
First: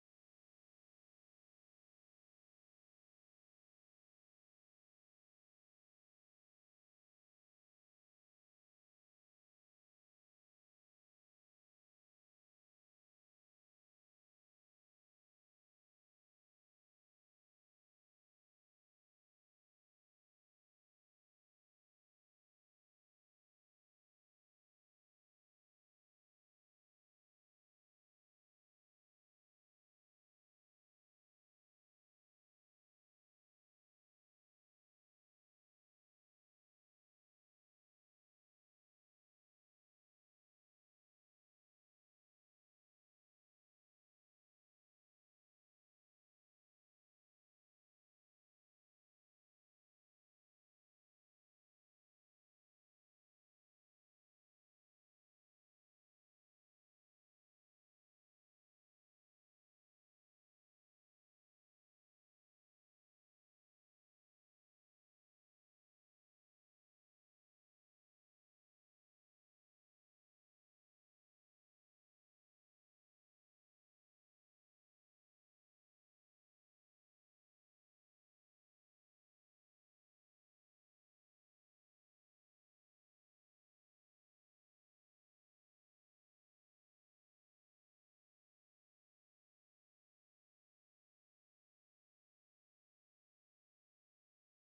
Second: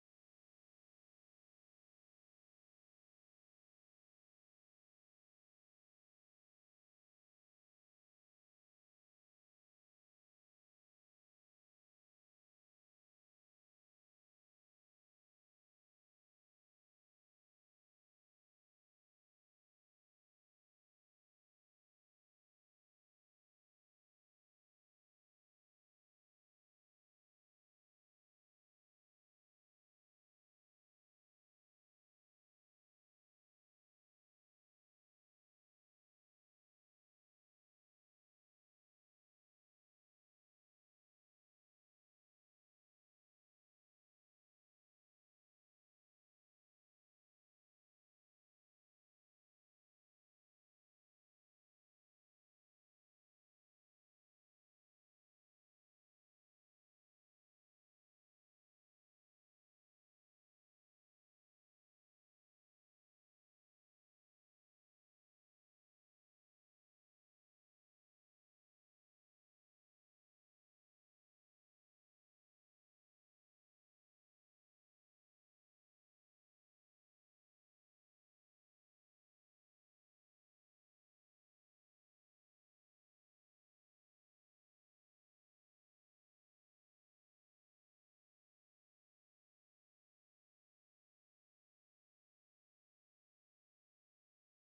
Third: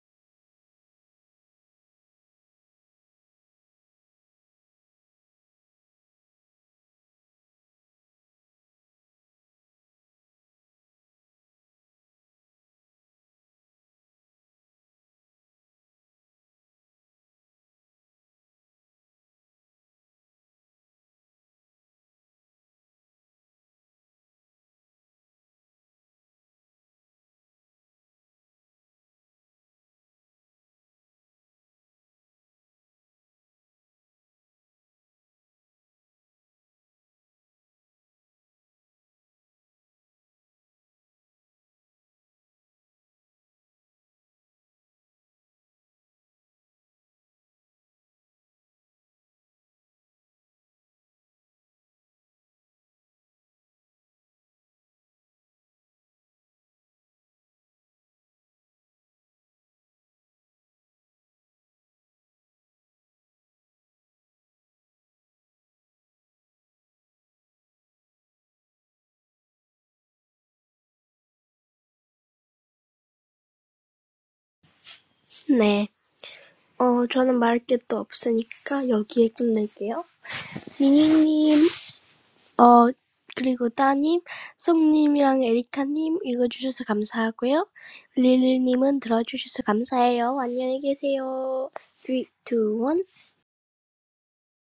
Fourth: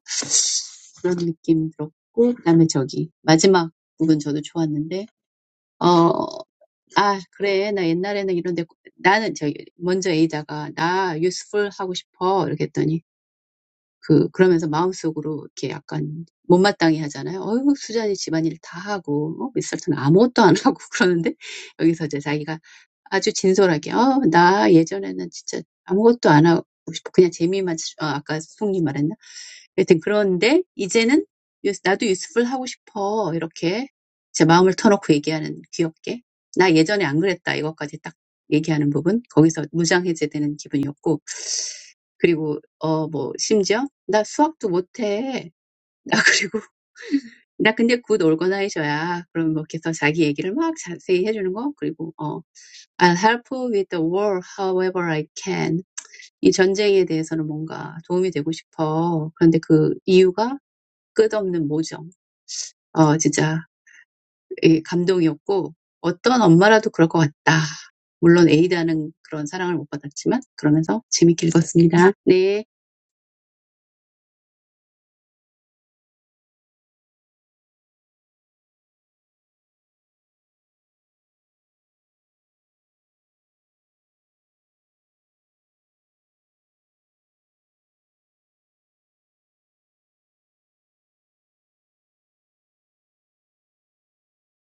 그런 느낌 들었고 그다음에 저기 마지막 부분 저도 좋았는데 어 아 그래 나 옛날에는 이런데 나는 저기 먼저 에이다가 나 useful 하고 싶어 이렇게 했더니 그 그러면서 마음속으로 이렇게 약간 못마땅해 하잖아요. 어유 수잔이 집안일 다 하고 어, 미스터는 아무것도 안 하고 그러는데 여기서 이제 자기가 아주 진솔하게 어, 나 예전에는 진짜 아무것도 안 하고 싶어. 그냥 재미만 치- 아, 아까 송님 말했나? 여튼 그런데 이제는 유- 나도 유스풀 하고 싶어. 이렇게 제 마음을 터놓고 얘기하는 귀엽게 나 예전에 안 그랬다. 이것까지 딱 얘기하는 부분 거기서 무장해제되는 기분이었고 그리고 어뭐 심지어 나 수학도 못해. 나 그리고 나 근데 굿 올거나이저야. 그럼 뭐 이렇게 해서 자기 얘기를 막 자세히 해주는 거 그리고 어, I'll help with the war however I can. 이 전쟁에 대해서는 뭔가 도움이 되고 싶어. 그런데 그 이유가 끝없는 모정. 어, 진짜 예, 감동이었고 어떤 엄마라도 그럴 것 같다. 물론 A다는 그런 사랑을 못 받았지만 그러면서 재밌게 읽었습니다. 네. I have nothing more to say, so I'll end here. Minnie, and Da, Sung, and Erica, thank you for reading. Lil, thank you for listening. Goodbye. Three, two, one.